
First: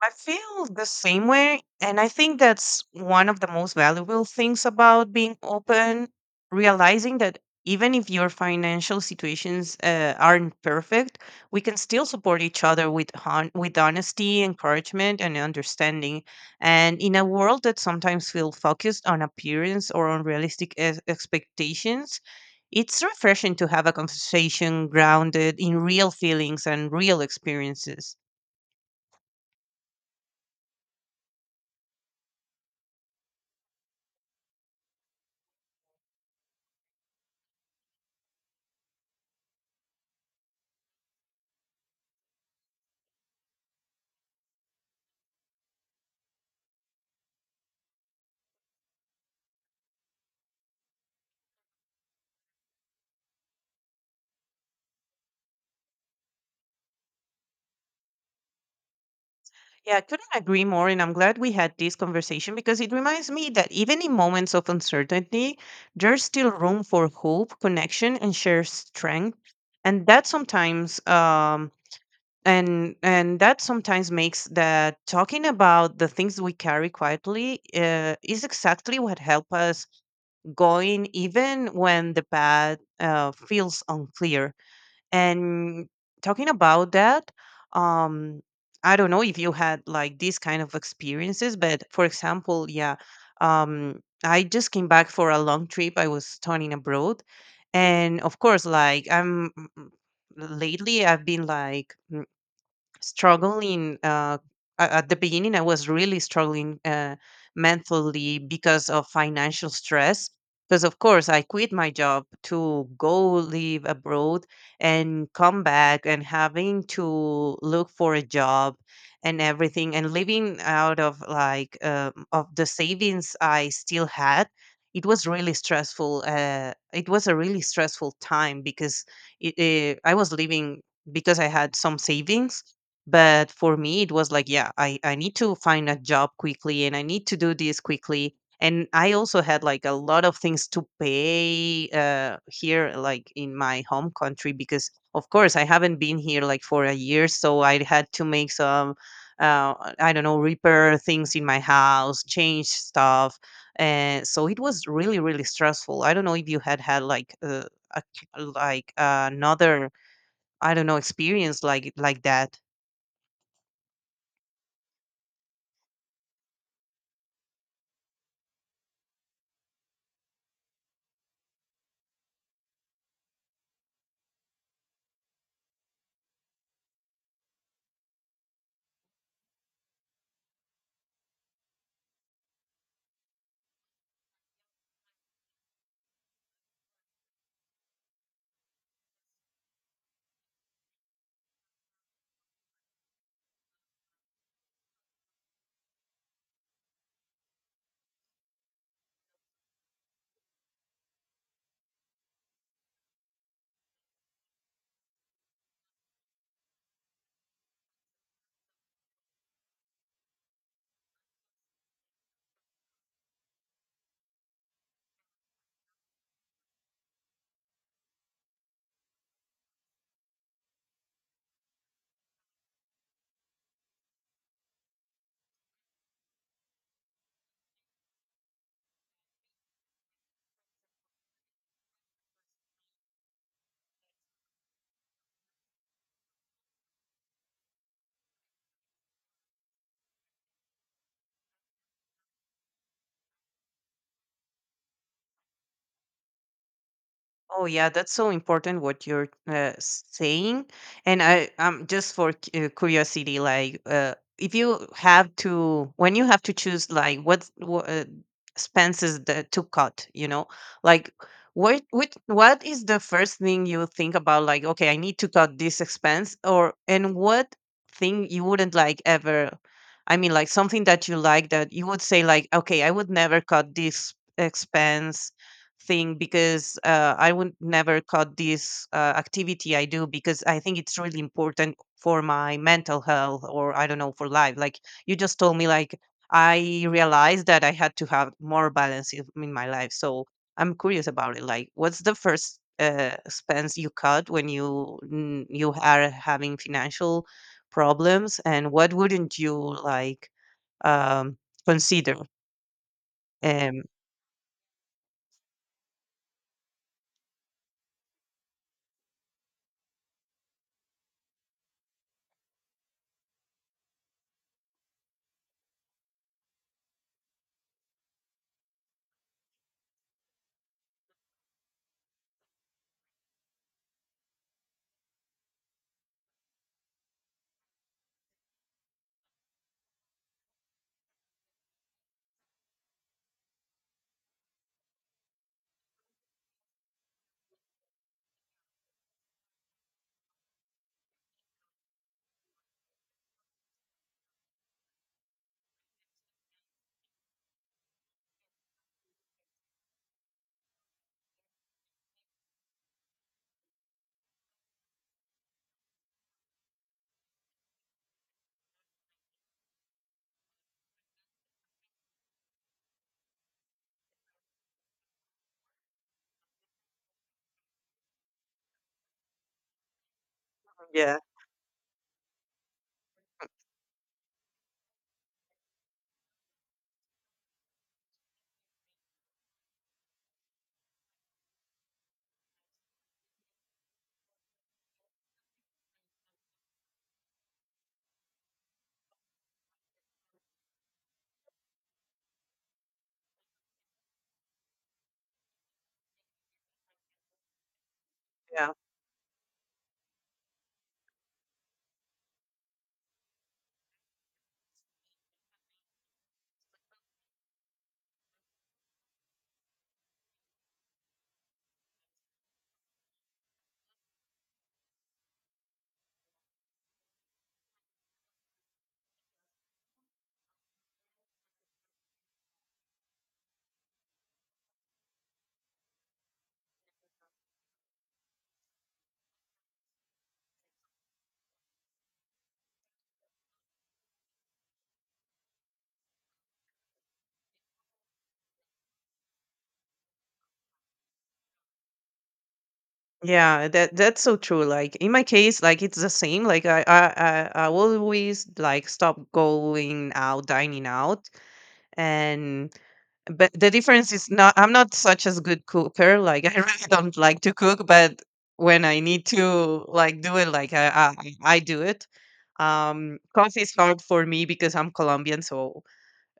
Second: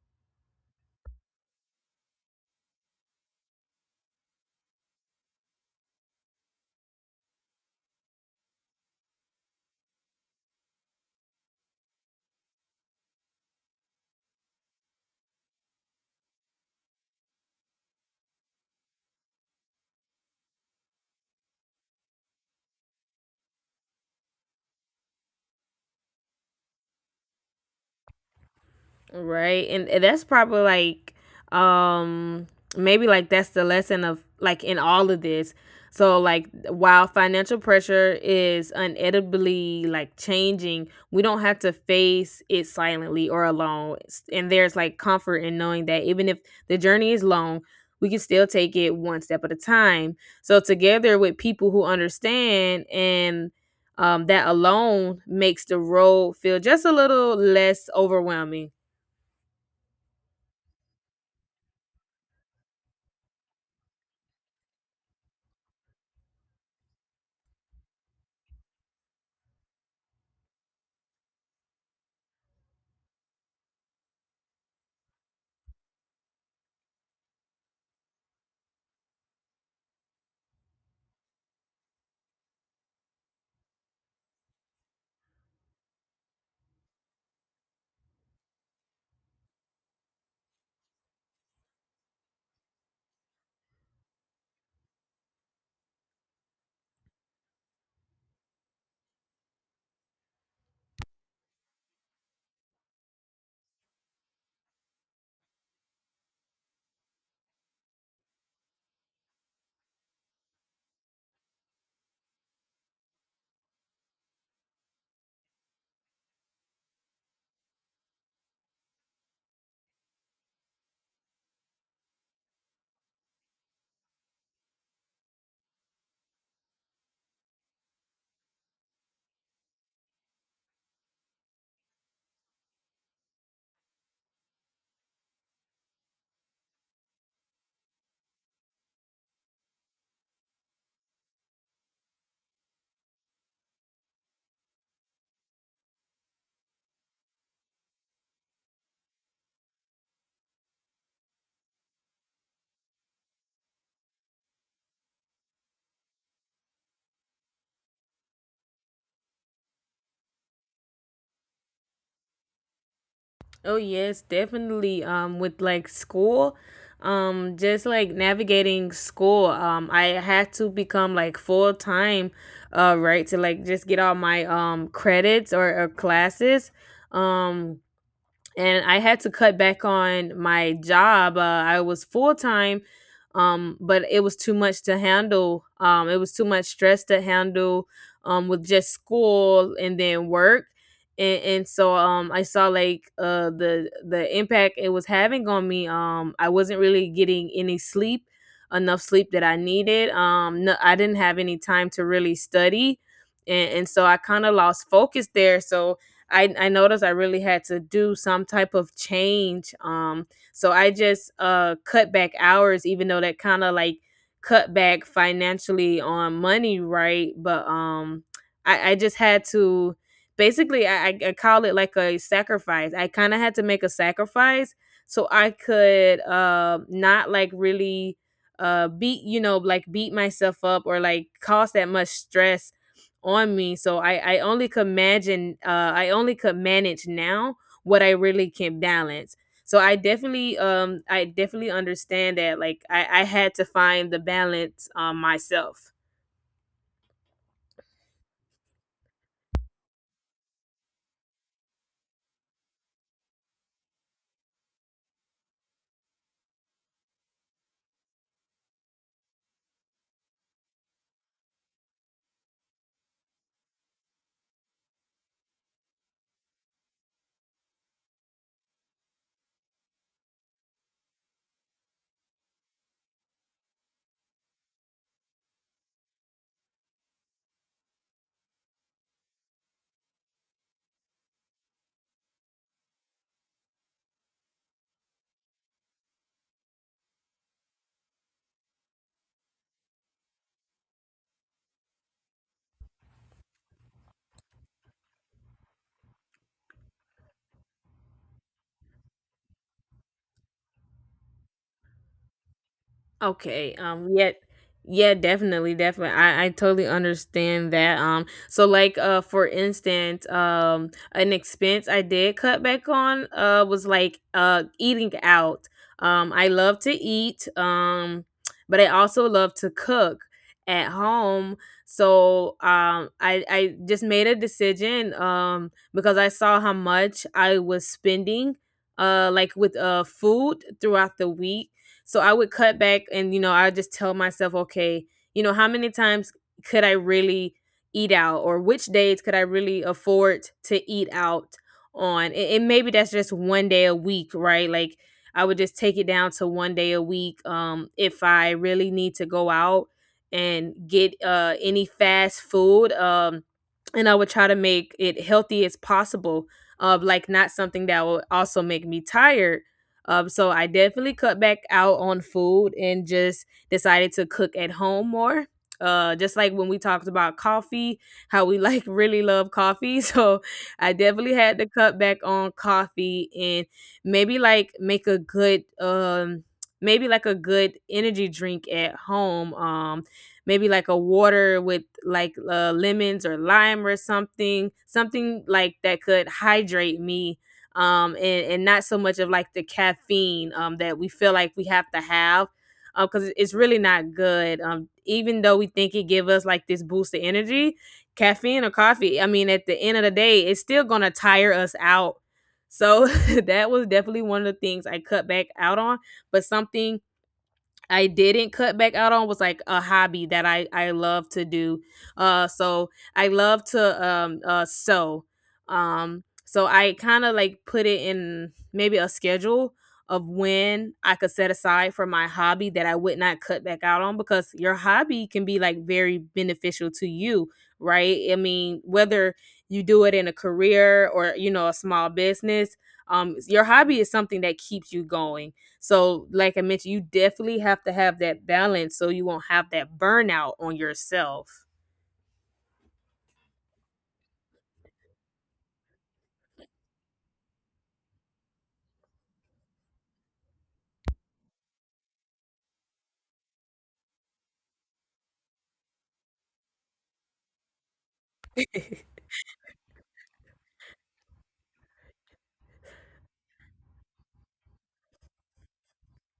I feel the same way. And I think that's one of the most valuable things about being open, realizing that even if your financial situations uh, aren't perfect, we can still support each other with, hon- with honesty, encouragement, and understanding. And in a world that sometimes feels focused on appearance or on realistic ex- expectations, it's refreshing to have a conversation grounded in real feelings and real experiences. Right. And and that's probably like um maybe like that's the lesson of like in all of this. So like while financial pressure is inevitably like changing, we don't have to face it silently or alone. S- And there's like comfort in knowing that even if the journey is long, we can still take it one step at a time. So together with people who understand, and um, that alone makes the road feel just a little less overwhelming. Yeah, I couldn't agree more. And I'm glad we had this conversation because it reminds me that even in moments of uncertainty, there's still room for hope, connection, and shared strength. And that sometimes, um, and and that sometimes makes that talking about the things we carry quietly uh, is exactly what help us going even when the path uh, feels unclear. And talking about that, um, I don't know if you had like these kind of experiences, but for example, yeah, um, I just came back for a long trip. I was studying abroad, and of course, like I'm mm, lately, I've been like struggling uh, a- at the beginning I was really struggling uh, mentally because of financial stress because of course I quit my job to go live abroad and come back and having to look for a job and everything and living out of like um, of the savings I still had. It was really stressful, uh, it was a really stressful time because it, eh, I was living because I had some savings but for me it was like, yeah, i i need to find a job quickly and I need to do this quickly. And I also had like a lot of things to pay uh here like in my home country because of course I haven't been here like for a year, so I had to make some uh I don't know, repair things in my house, change stuff. And so it was really really stressful. I don't know if you had had like uh, a, like another, I don't know, experience like like that. Oh yes, definitely. Um, with like school, um, just like navigating school, um, I had to become like full time, uh, right, to like just get all my um credits or, or classes, um, and I had to cut back on my job. Uh, I was full time, um, but it was too much to handle. Um, it was too much stress to handle um, with just school and then work. And, and so um, I saw like uh, the the impact it was having on me. Um, I wasn't really getting any sleep, enough sleep that I needed. Um, no, I didn't have any time to really study, and, and so I kind of lost focus there. So I, I noticed I really had to do some type of change. Um, so I just uh cut back hours, even though that kind of like cut back financially on money, right? But um, I, I just had to basically I, I I call it like a sacrifice. I kind of had to make a sacrifice so I could uh not like really uh beat you know like beat myself up or like cause that much stress on me. So I, I only could imagine, uh, I only could manage now what I really can balance. So I definitely, um, I definitely understand that. Like I, I had to find the balance um, myself. Oh yeah, that's so important what you're uh, saying. And I um just for cu- uh, curiosity, like uh, if you have to when you have to choose like what wha- uh, expenses that to cut, you know, like what what, what is the first thing you think about? Like, okay, I need to cut this expense, or and what thing you wouldn't like ever. I mean, like something that you like that you would say like, okay, I would never cut this expense thing because uh, I would never cut this uh, activity I do because I think it's really important for my mental health or I don't know for life. Like you just told me, like I realized that I had to have more balance in in my life. So I'm curious about it. Like, what's the first uh, expense you cut when you n- you are having financial problems, and what wouldn't you like um, consider? Okay. Um, Um. Yeah. Yeah. Definitely. Definitely. I I totally understand that. Um. So like uh for instance um an expense I did cut back on uh was like uh eating out. Um. I love to eat. Um. But I also love to cook at home. So um I I just made a decision um because I saw how much I was spending uh like with uh food throughout the week, so I would cut back. And, you know, I just tell myself, okay, you know, how many times could I really eat out, or which days could I really afford to eat out on? And, and maybe that's just one day a week, right? Like I would just take it down to one day a week um, if I really need to go out and get uh, any fast food. Um, and I would try to make it healthy as possible, uh, like not something that would also make me tired um, so I definitely cut back out on food and just decided to cook at home more. Uh, just like when we talked about coffee, how we like really love coffee. So I yeah. definitely had to cut back on coffee and maybe like make a good um maybe like a good energy drink at home. Um, maybe like a water with like uh, lemons or lime or something, something like that could hydrate me um, and, and not so much of like the caffeine um, that we feel like we have to have because it's really not good. Um, even though we think it give us like this boost of energy, caffeine or coffee, I mean, at the end of the day, it's still going to tire us out. So that was definitely one of the things I cut back out on, but something I didn't cut back out on was like a hobby that I I love to do. Uh so I love to um uh sew. Um so I kind of like put it in maybe a schedule of when I could set aside for my hobby that I would not cut back out on because your hobby can be like very beneficial to you, right? I mean, whether you do it in a career or you know a small business, um your hobby is something that keeps you going so, like I mentioned, you definitely have to have that balance so you won't have that burnout on yourself. Yeah, that that's so true. Like in my case, like it's the same. Like I I I, I always like stop going out, dining out, and but the difference is not. I'm not such as good cooker. Like I really don't like to cook, but when I need to like do it, like I I, I do it. Um, coffee is hard for me because I'm Colombian, so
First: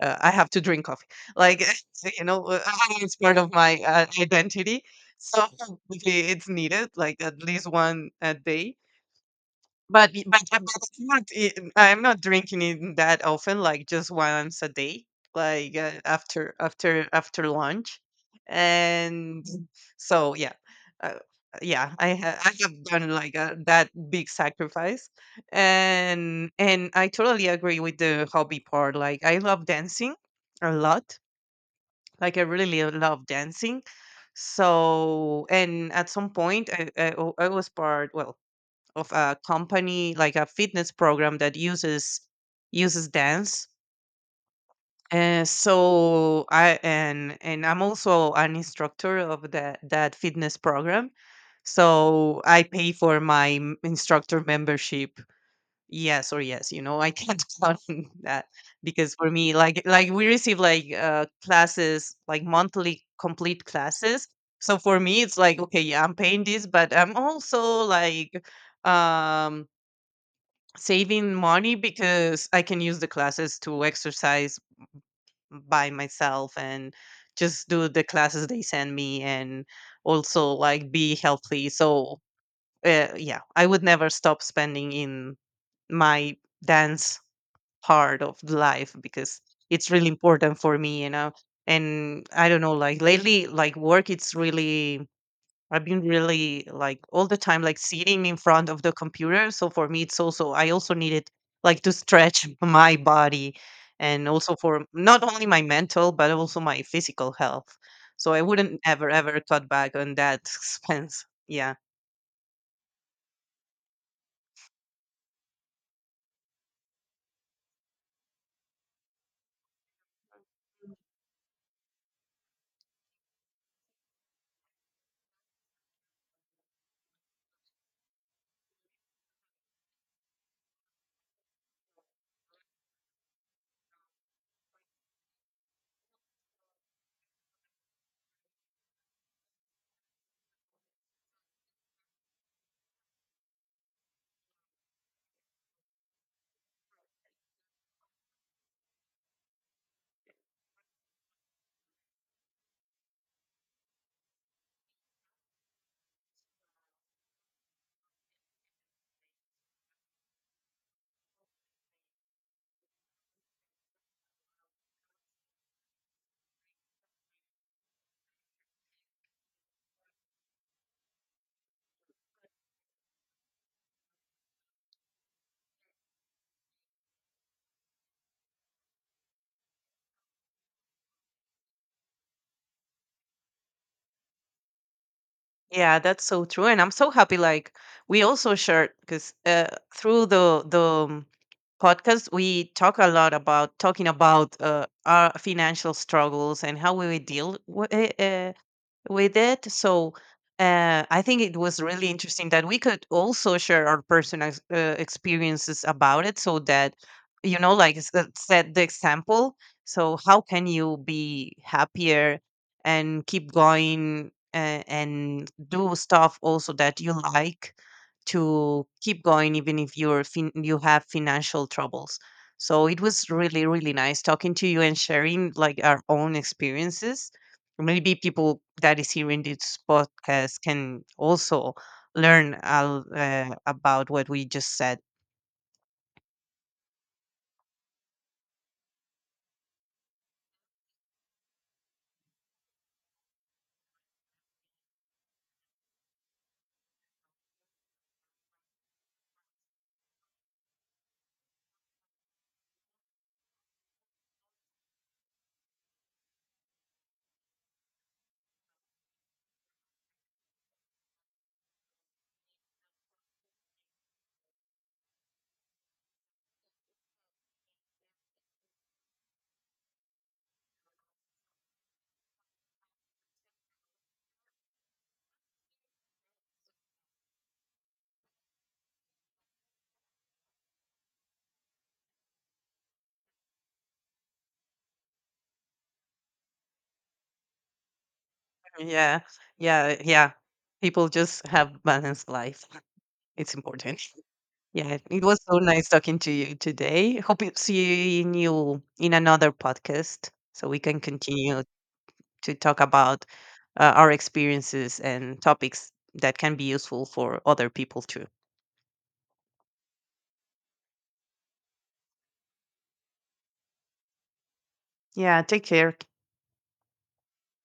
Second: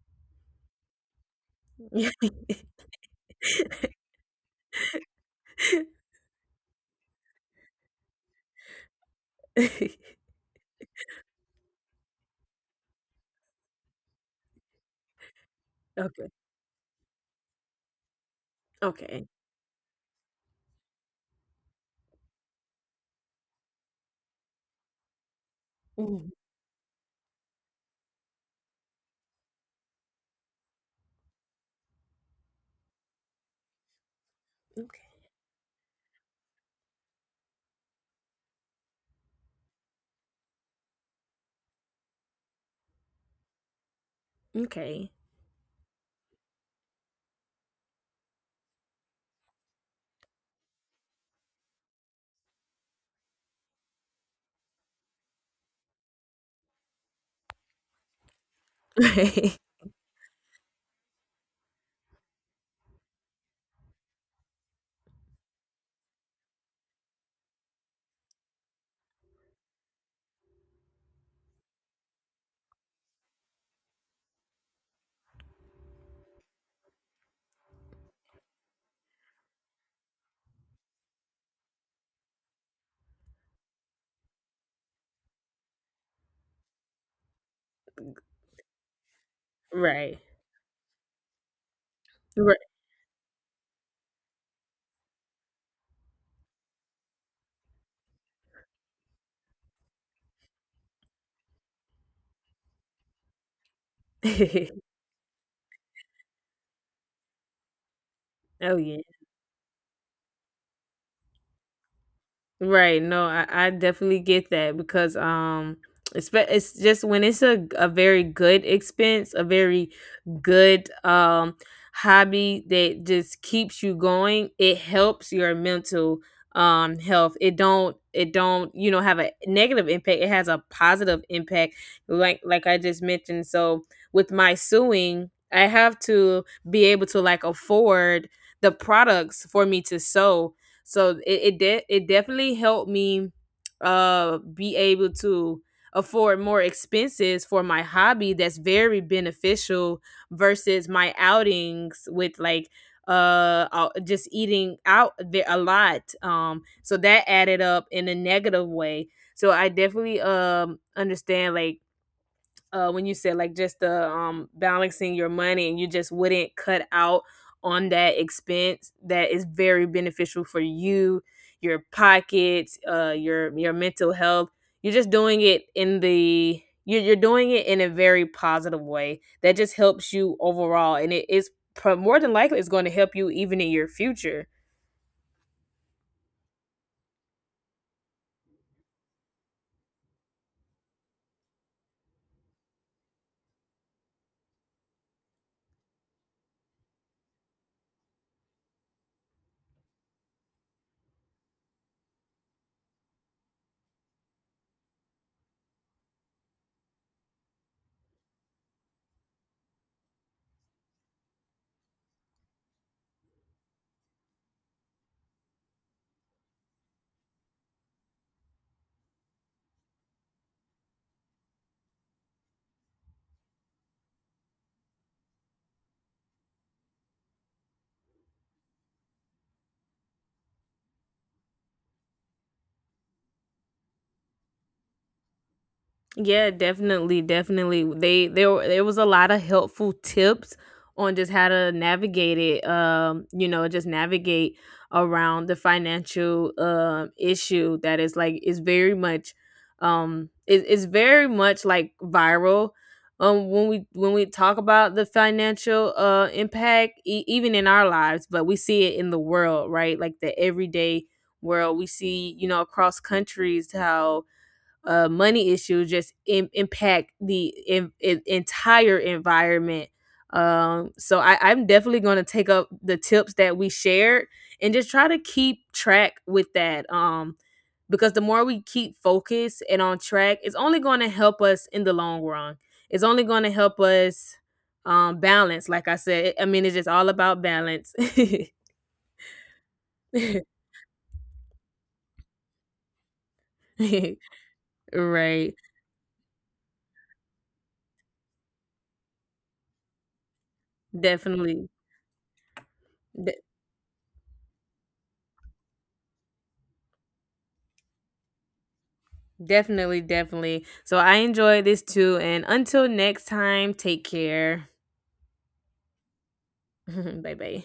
uh, I have to drink coffee. Like you know, uh, it's part of my uh, identity. So obviously it's needed, like at least one a day. But y but but I'm not I I'm not drinking it that often, like, just once a day, like, uh, Okay. after after after lunch, Okay. and so, yeah. Uh, yeah, I ha I have done, like, uh, that big sacrifice, Mm. and and I totally agree with the hobby part. Like, I love dancing a lot, like, I really love dancing, Okay. so and at some point, I I I was part well, of a company like a fitness program that uses uses dance. Okay. And so I and and I'm also an instructor of that that fitness program, so I pay for my m- instructor membership, yes or yes, you know, I can't count on that because for me like like we receive like uh classes like monthly complete classes. So for me it's like, okay, yeah, I'm paying this but I'm also like um saving money because I can use the classes to exercise by myself and just do the classes they send me and also like be healthy. So uh, yeah, I would never stop spending in my dance part of life because it's really Right. important for me, you know. And I Right. don't know, like lately, like work, it's really I've been really like all the time, like sitting in front of the computer. So for me, it's also, I also needed like to stretch my body and also for not only my mental, but also my physical health. So I Oh wouldn't yeah. ever, ever cut back on that expense. Yeah. Right. No, I, I definitely get that because um it's it's just when it's a a very good expense, a very good um hobby that just keeps you going, it helps your mental um health. It don't it don't, you know, have a negative impact. It has a positive impact like like I just mentioned. So with my sewing, I have to be able to like afford the products for me to sew so it it, de- it definitely helped me uh be able to afford more expenses for my hobby that's very beneficial versus my outings with like uh uh, just eating out there a lot um so that added up in a negative way so I definitely um understand like uh, when you said like just the um, balancing your money and you just wouldn't cut out on that expense that is very beneficial for you, your pockets, uh, your your mental health. You're just doing it in the you're, you're doing it in a very positive way that just helps you overall and it is pro- more than likely it's going to help you even in your future. Yeah, that's so true. And I'm so happy. Like we also shared because uh, through the, the, um, podcast we talk a lot about talking about uh, our financial struggles and how we will deal with, with it. So uh, I think it was really interesting that we could also share our personal ex- uh, experiences about it so that, you know, like s- uh, set the example. So, how can you be happier and keep going uh, and do stuff also that you like? To keep going even if you're fin- you have financial troubles. So it was really really nice talking to you and sharing like our own experiences. Maybe people that is hearing this podcast can also learn uh, uh, about what we just said. Yeah, definitely, definitely. They there were- there was a lot of helpful tips on just how to navigate it. Um, you know, just navigate around the financial um issue that is like is very much um it, it's very much like viral. Um, when we when we talk about the financial uh impact, e- even in our lives, but we see it in the world, right? Like the everyday world, we see you know across countries how uh, money issues just Im- impact the en- en- entire environment. Um, so I, I'm definitely going to take up the tips that we shared and just try to keep track with that. Um, because the more we keep focused and on track, it's only going to help us in the long run. It's only going to help us um, balance. Like I said, I mean, it's just all about balance. Yeah yeah yeah, people just have balanced life, it's important. Yeah, it was Right. so nice talking to you today. Hope to see you in another podcast so we can continue Definitely. to talk about uh, our experiences and topics that can be useful for other people too. Definitely, definitely. So I enjoyed this too. And until next time, take care. Yeah, take care. Bye bye.